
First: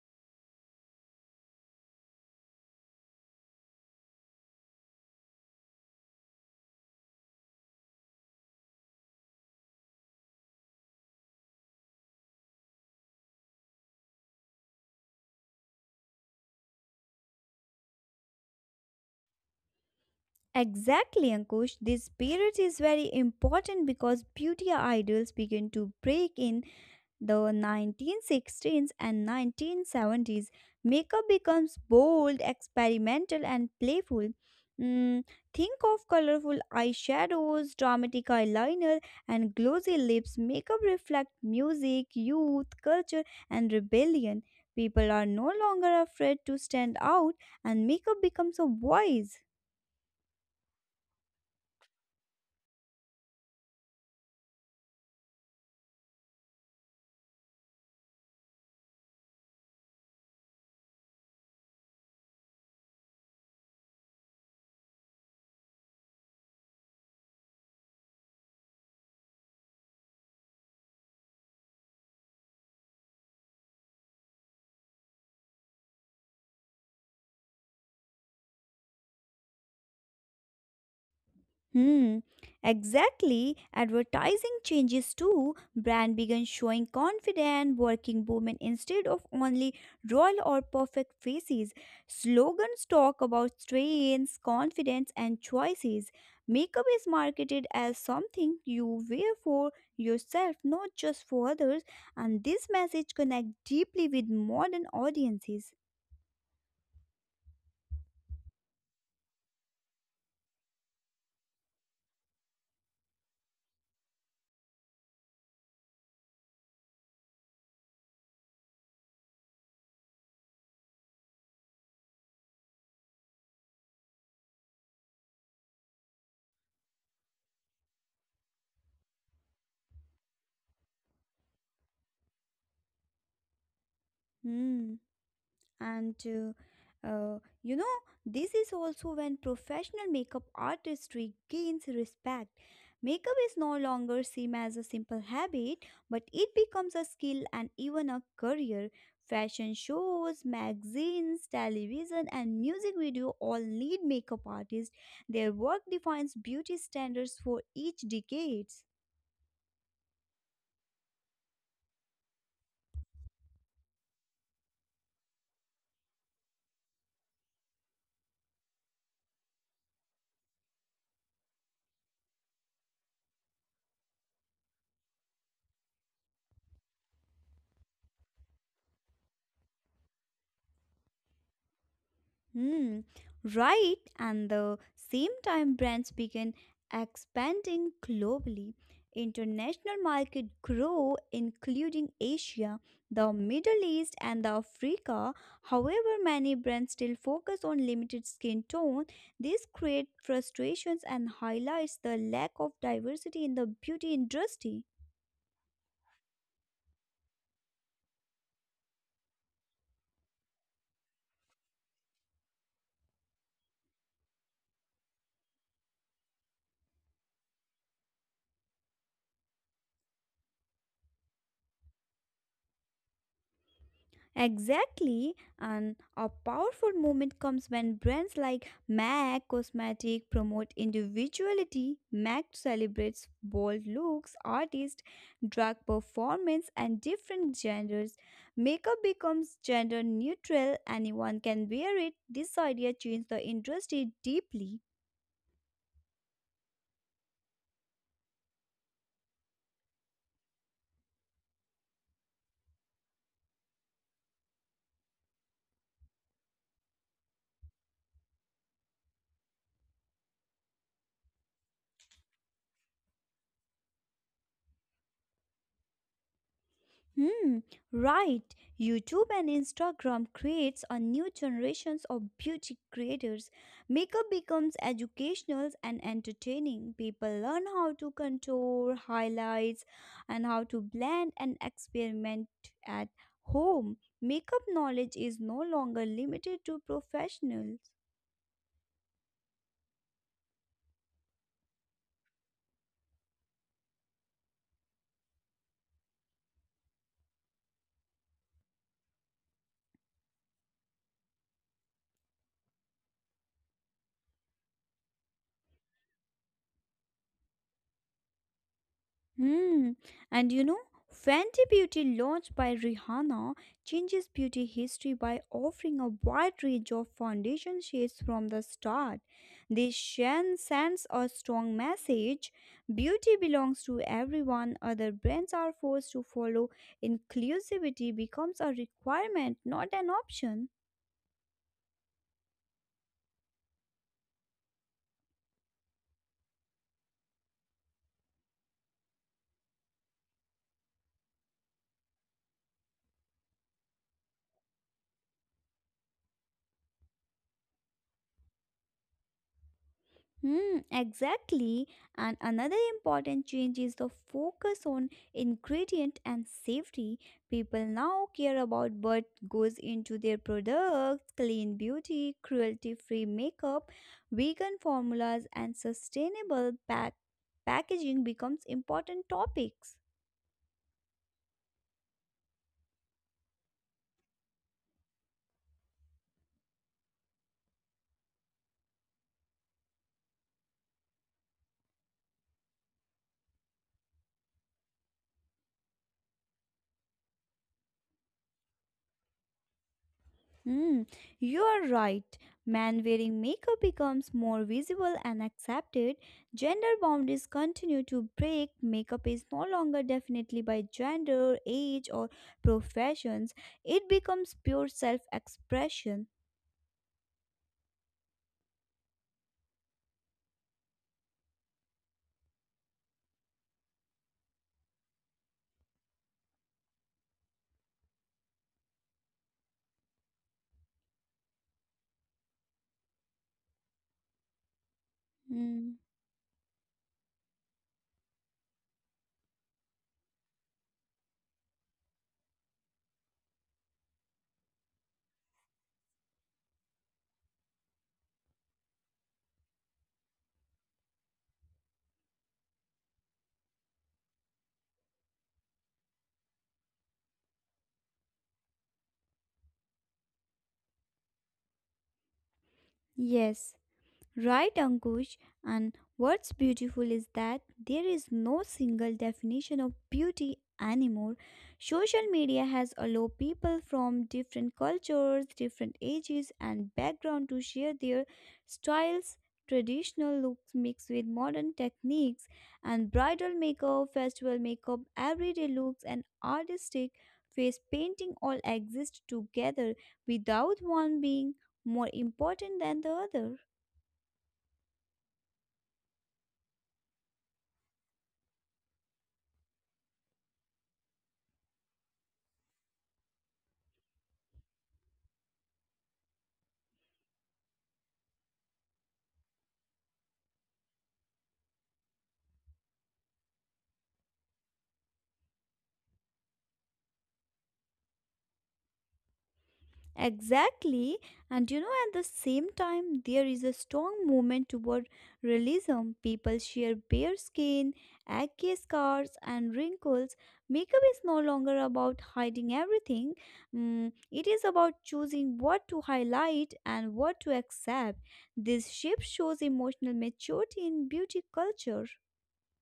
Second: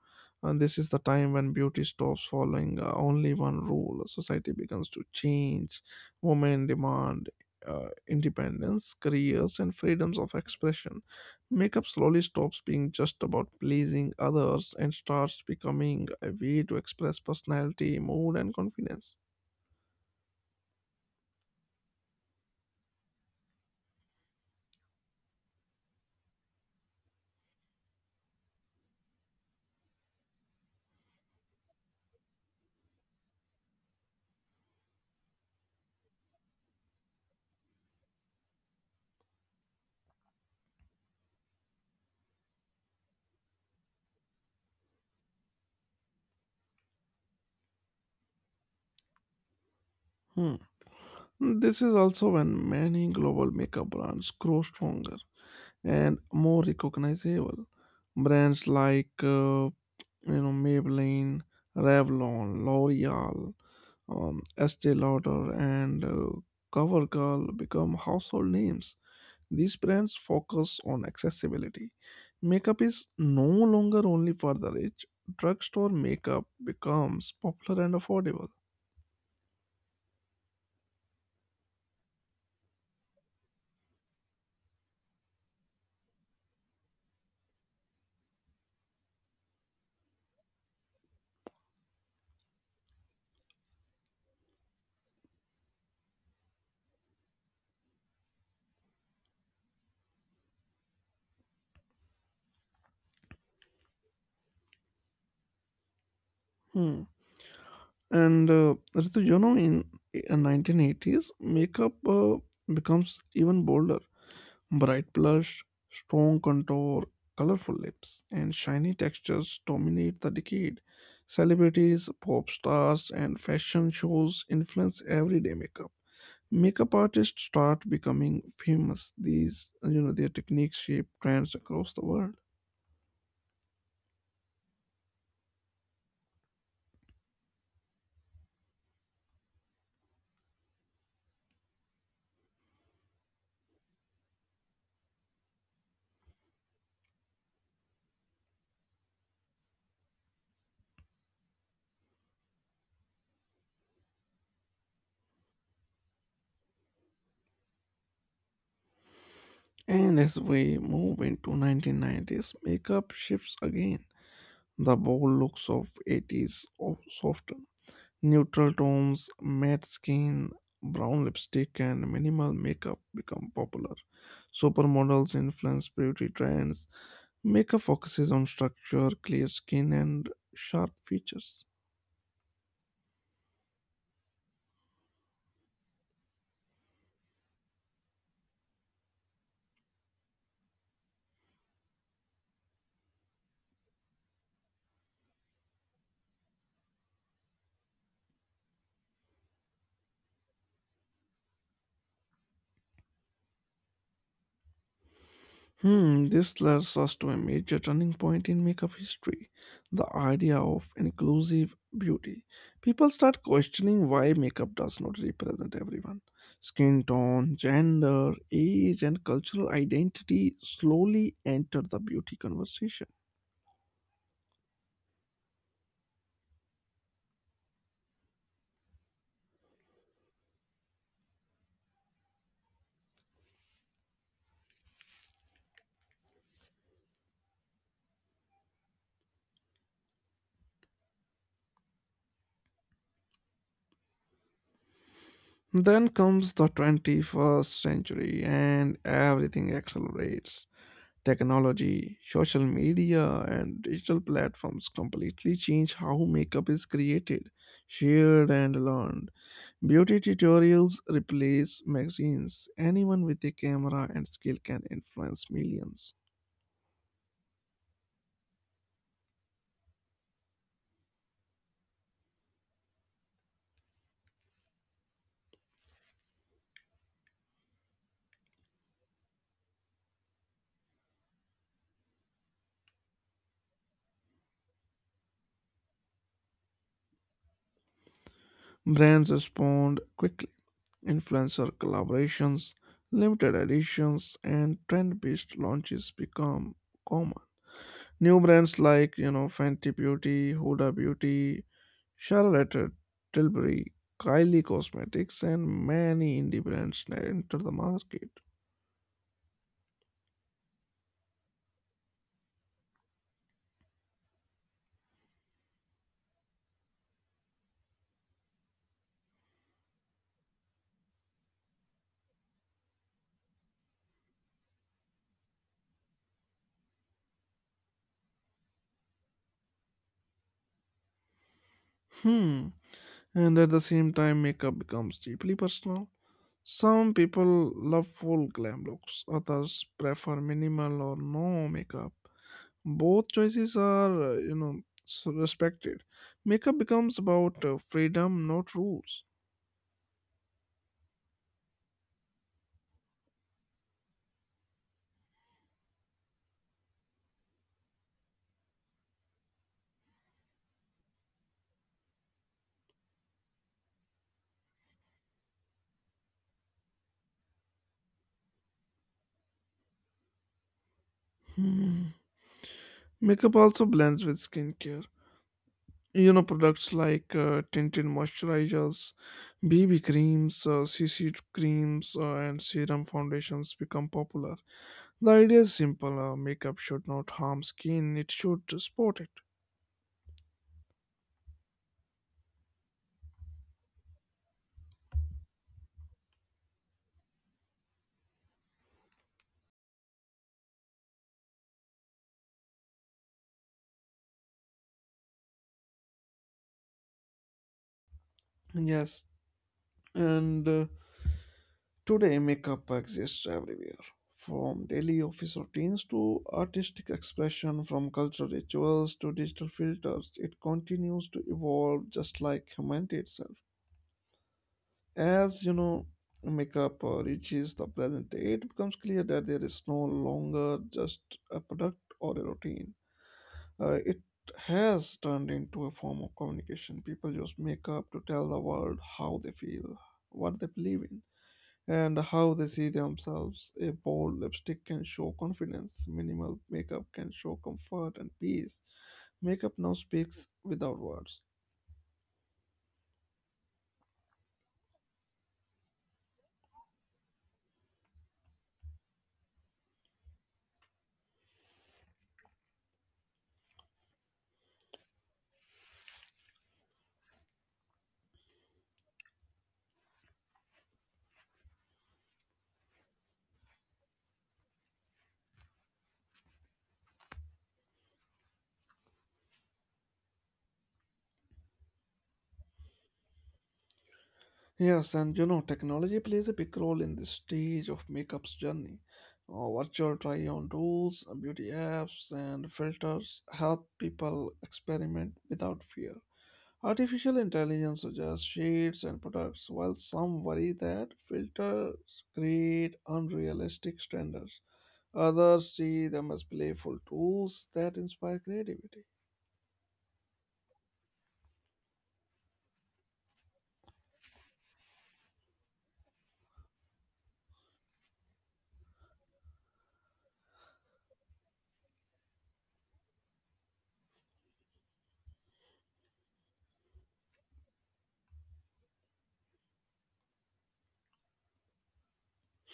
Speaker 1: And this is the time when beauty stops following uh, only one rule. Society begins to change, women demand uh, independence, careers, and freedoms of expression. Makeup slowly stops being just about pleasing others and starts becoming a way to express personality, mood, and confidence.
Speaker 2: Exactly, Ankush. This period is very important because beauty idols begin to break in the nineteen sixteens and nineteen seventies makeup becomes bold, experimental, and playful. Mm, think of colorful eyeshadows, dramatic eyeliner, and glossy lips. Makeup reflect music, youth, culture, and rebellion. People are no longer afraid to stand out, and makeup becomes a voice.
Speaker 1: Hmm. This is also when many global makeup brands grow stronger and more recognizable. Brands like uh, you know Maybelline, Revlon, L'Oreal, um, Estee Lauder, and uh, CoverGirl become household names. These brands focus on accessibility. Makeup is no longer only for the rich. Drugstore makeup becomes popular and affordable.
Speaker 2: Hmm, exactly. Advertising changes too. Brand began showing confident working women instead of only royal or perfect faces. Slogans talk about strengths, confidence, and choices. Makeup is marketed as something you wear for yourself, not just for others, and this message connects deeply with modern audiences.
Speaker 1: And uh, Ritu, you know, in uh, nineteen eighties, makeup uh, becomes even bolder. Bright blush, strong contour, colorful lips, and shiny textures dominate the decade. Celebrities, pop stars, and fashion shows influence everyday makeup. Makeup artists start becoming famous. These, uh, you know, their techniques shape trends across the world.
Speaker 2: Hmm. And uh, uh, you know this is also when professional makeup artistry gains respect. Makeup is no longer seen as a simple habit, but it becomes a skill and even a career. Fashion shows, magazines, television, and music video all need makeup artists. Their work defines beauty standards for each decades.
Speaker 1: And as we move into nineteen nineties, makeup shifts again. The bold looks of eighties of soften. Neutral tones, matte skin, brown lipstick, and minimal makeup become popular. Supermodels influence beauty trends. Makeup focuses on structure, clear skin, and sharp features.
Speaker 2: Hmm, right. And the same time, brands began expanding globally. International market grew, including Asia, the Middle East, and the Africa. However, many brands still focus on limited skin tone. This creates frustrations and highlights the lack of diversity in the beauty industry.
Speaker 1: Hmm, this leads us to a major turning point in makeup history: the idea of inclusive beauty. People start questioning why makeup does not represent everyone. Skin tone, gender, age, and cultural identity slowly enter the beauty conversation.
Speaker 2: Exactly, and a powerful movement comes when brands like M A C Cosmetic promote individuality. M A C celebrates bold looks, artists, drag performance, and different genders. Makeup becomes gender neutral, anyone can wear it. This idea changed the industry deeply.
Speaker 1: Then comes the twenty-first century, and everything accelerates. Technology, social media, and digital platforms completely change how makeup is created, shared, and learned. Beauty tutorials replace magazines. Anyone with a camera and skill can influence millions.
Speaker 2: Hmm, right. YouTube and Instagram creates a new generations of beauty creators. Makeup becomes educational and entertaining. People learn how to contour, highlights, and how to blend and experiment at home. Makeup knowledge is no longer limited to professionals.
Speaker 1: Brands respond quickly. Influencer collaborations, limited editions, and trend based launches become common. New brands like, you know, Fenty Beauty, Huda Beauty, Charlotte Tilbury, Kylie Cosmetics, and many indie brands enter the market.
Speaker 2: Hmm. And you know, Fenty Beauty, launched by Rihanna, changes beauty history by offering a wide range of foundation shades from the start. This Shen sends a strong message. Beauty belongs to everyone. Other brands are forced to follow. Inclusivity becomes a requirement, not an option.
Speaker 1: Hmm. And at the same time, makeup becomes deeply personal. Some people love full glam looks, others prefer minimal or no makeup. Both choices are, uh, you know, s- respected. Makeup becomes about uh, freedom, not rules.
Speaker 2: Hmm, exactly. And another important change is the focus on ingredient and safety. People now care about what goes into their products, clean beauty, cruelty-free makeup, vegan formulas, and sustainable pack- packaging becomes important topics.
Speaker 1: Hmm. Makeup also blends with skincare. You know, products like uh, tinted moisturizers, B B creams, uh, C C creams, uh, and serum foundations become popular. The idea is simple: uh, makeup should not harm skin, it should support it.
Speaker 2: Hmm, you are right. Man wearing makeup becomes more visible and accepted. Gender boundaries continue to break. Makeup is no longer definitely by gender, age, or professions. It becomes pure self expression.
Speaker 1: Yes, and uh, today makeup exists everywhere, from daily office routines to artistic expression, from cultural rituals to digital filters. It continues to evolve just like humanity itself. As you
Speaker 2: Hmm.
Speaker 1: know, makeup uh, reaches the present day, it becomes clear that there is no longer just a product or a routine. Uh, it has turned into a form of communication. People use makeup to tell the world how they feel, what they believe in, and how they see themselves. A bold lipstick can show confidence, minimal makeup can show comfort and peace. Makeup now speaks without words.
Speaker 2: Yes. Right, Ankush. And what's beautiful is that there is no single definition of beauty anymore. Social media has allowed people from different cultures, different ages, and background to share their styles. Traditional looks mixed with modern techniques, and bridal makeup, festival makeup, everyday looks, and artistic face painting all exist together without one being more important than the other.
Speaker 1: Yes, and you know, technology plays a big role in this stage of makeup's journey. Uh, virtual try on tools, uh, beauty apps, and filters help people experiment without fear. Artificial intelligence suggests shades and products, while some worry that filters create unrealistic standards. Others see them as playful tools that inspire creativity.
Speaker 2: Exactly, and you know, at the same time, there is a strong movement toward realism. People share bare skin, acne scars, and wrinkles. Makeup is no longer about hiding everything. Mm, it is about choosing what to highlight and what to accept. This shift shows emotional maturity in beauty culture.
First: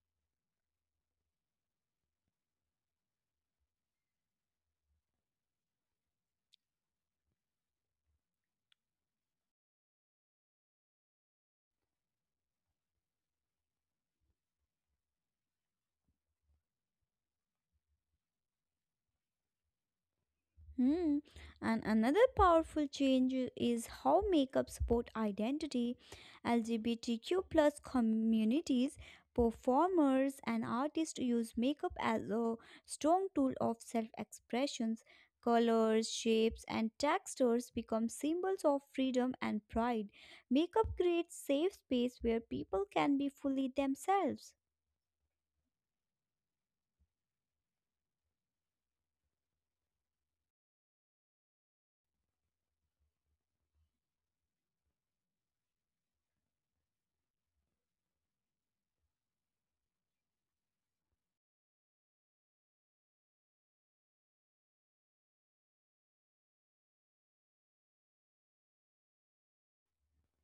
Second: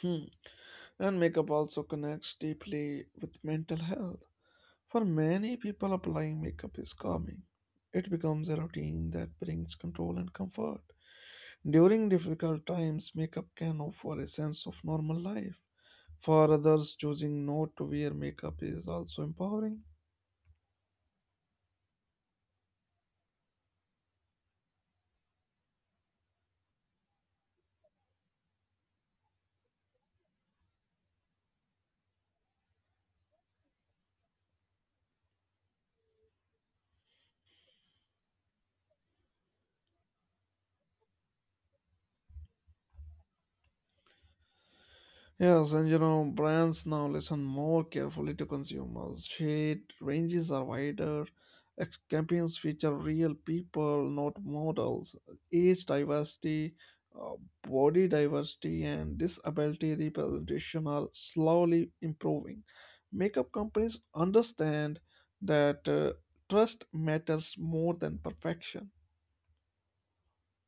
Speaker 1: Hmm. And makeup also connects deeply with mental health. For many people, applying makeup is calming. It becomes a routine that brings control and comfort. During difficult times, makeup can offer a sense of normal life. For others, choosing not to wear makeup is also empowering.
Speaker 2: Hmm. And another powerful change i- is how makeup support identity. L G B T Q plus communities, performers and artists use makeup as a strong tool of self-expressions. Colors, shapes and textures become symbols of freedom and pride. Makeup creates safe space where people can be fully themselves.
Speaker 1: Yes, and you know, brands now listen more carefully to consumers. Shade ranges are wider. ex- Campaigns feature real people, not models. Age diversity, uh, body diversity, and disability representation are slowly improving. Makeup companies understand that uh, trust matters more than perfection.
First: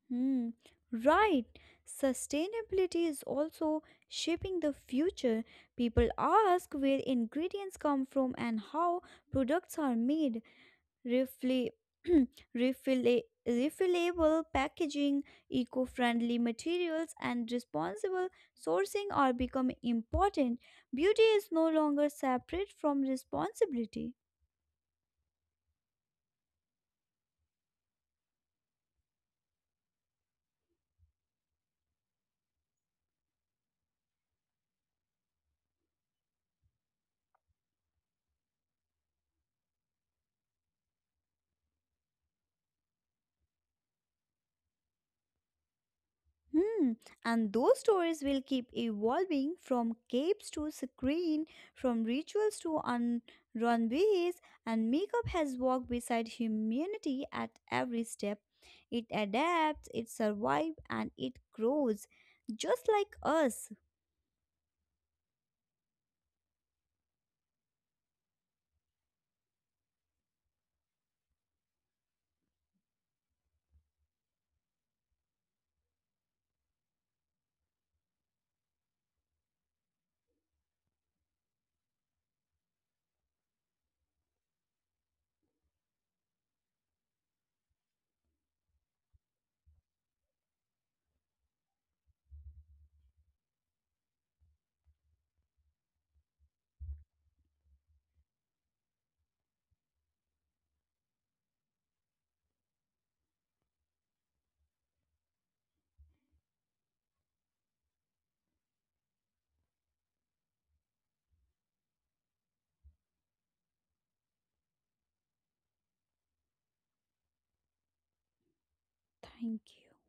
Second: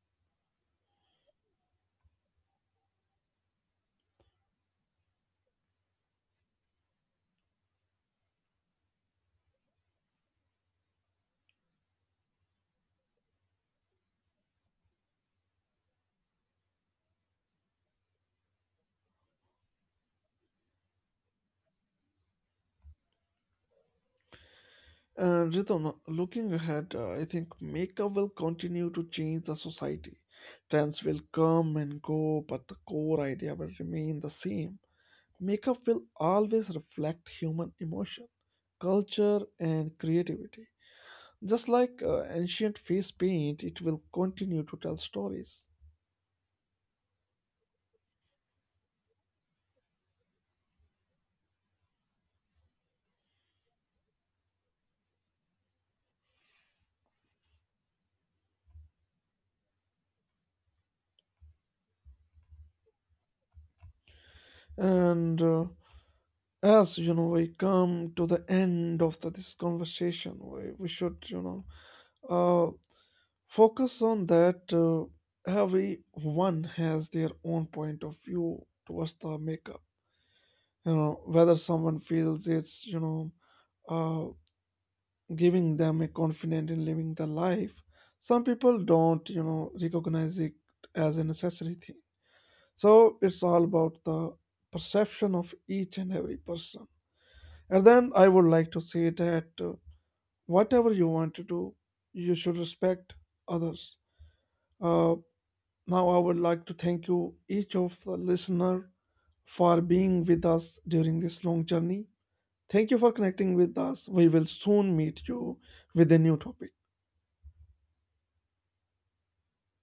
Speaker 2: Hmm, right. Sustainability is also shaping the future. People ask where ingredients come from and how products are made. Refli- *clears throat* refilla- Refillable packaging, eco friendly materials, and responsible sourcing are becoming important. Beauty is no longer separate from responsibility.
Speaker 1: Uh, Ritam, looking ahead, uh, I think makeup will continue to change the society. Trends will come and go, but the core idea will remain the same. Makeup will always reflect human emotion, culture, and creativity. Just like uh, ancient face paint, it will continue to tell stories.
Speaker 2: Hmm. And those stories will keep evolving from capes to screen, from rituals to un- runways, and makeup has walked beside humanity at every step. It adapts, it survives, and it grows, just like us.
Speaker 1: And uh, as you know, we come to the end of the, this conversation, we, we should, you know, uh, focus on that uh, everyone has their own point of view towards the makeup. You know, whether someone feels it's, you know, uh, giving them a confidence in living the life. Some people don't, you know, recognize it as a necessary thing. So it's all about the perception of each and every person. And then I would like to say that uh, whatever you want to do, you should respect others. Uh, Now I would like to thank you, each of the listener, for being with us during this long journey. Thank you for connecting with us. We will soon meet you with a new topic.
Speaker 2: Thank you.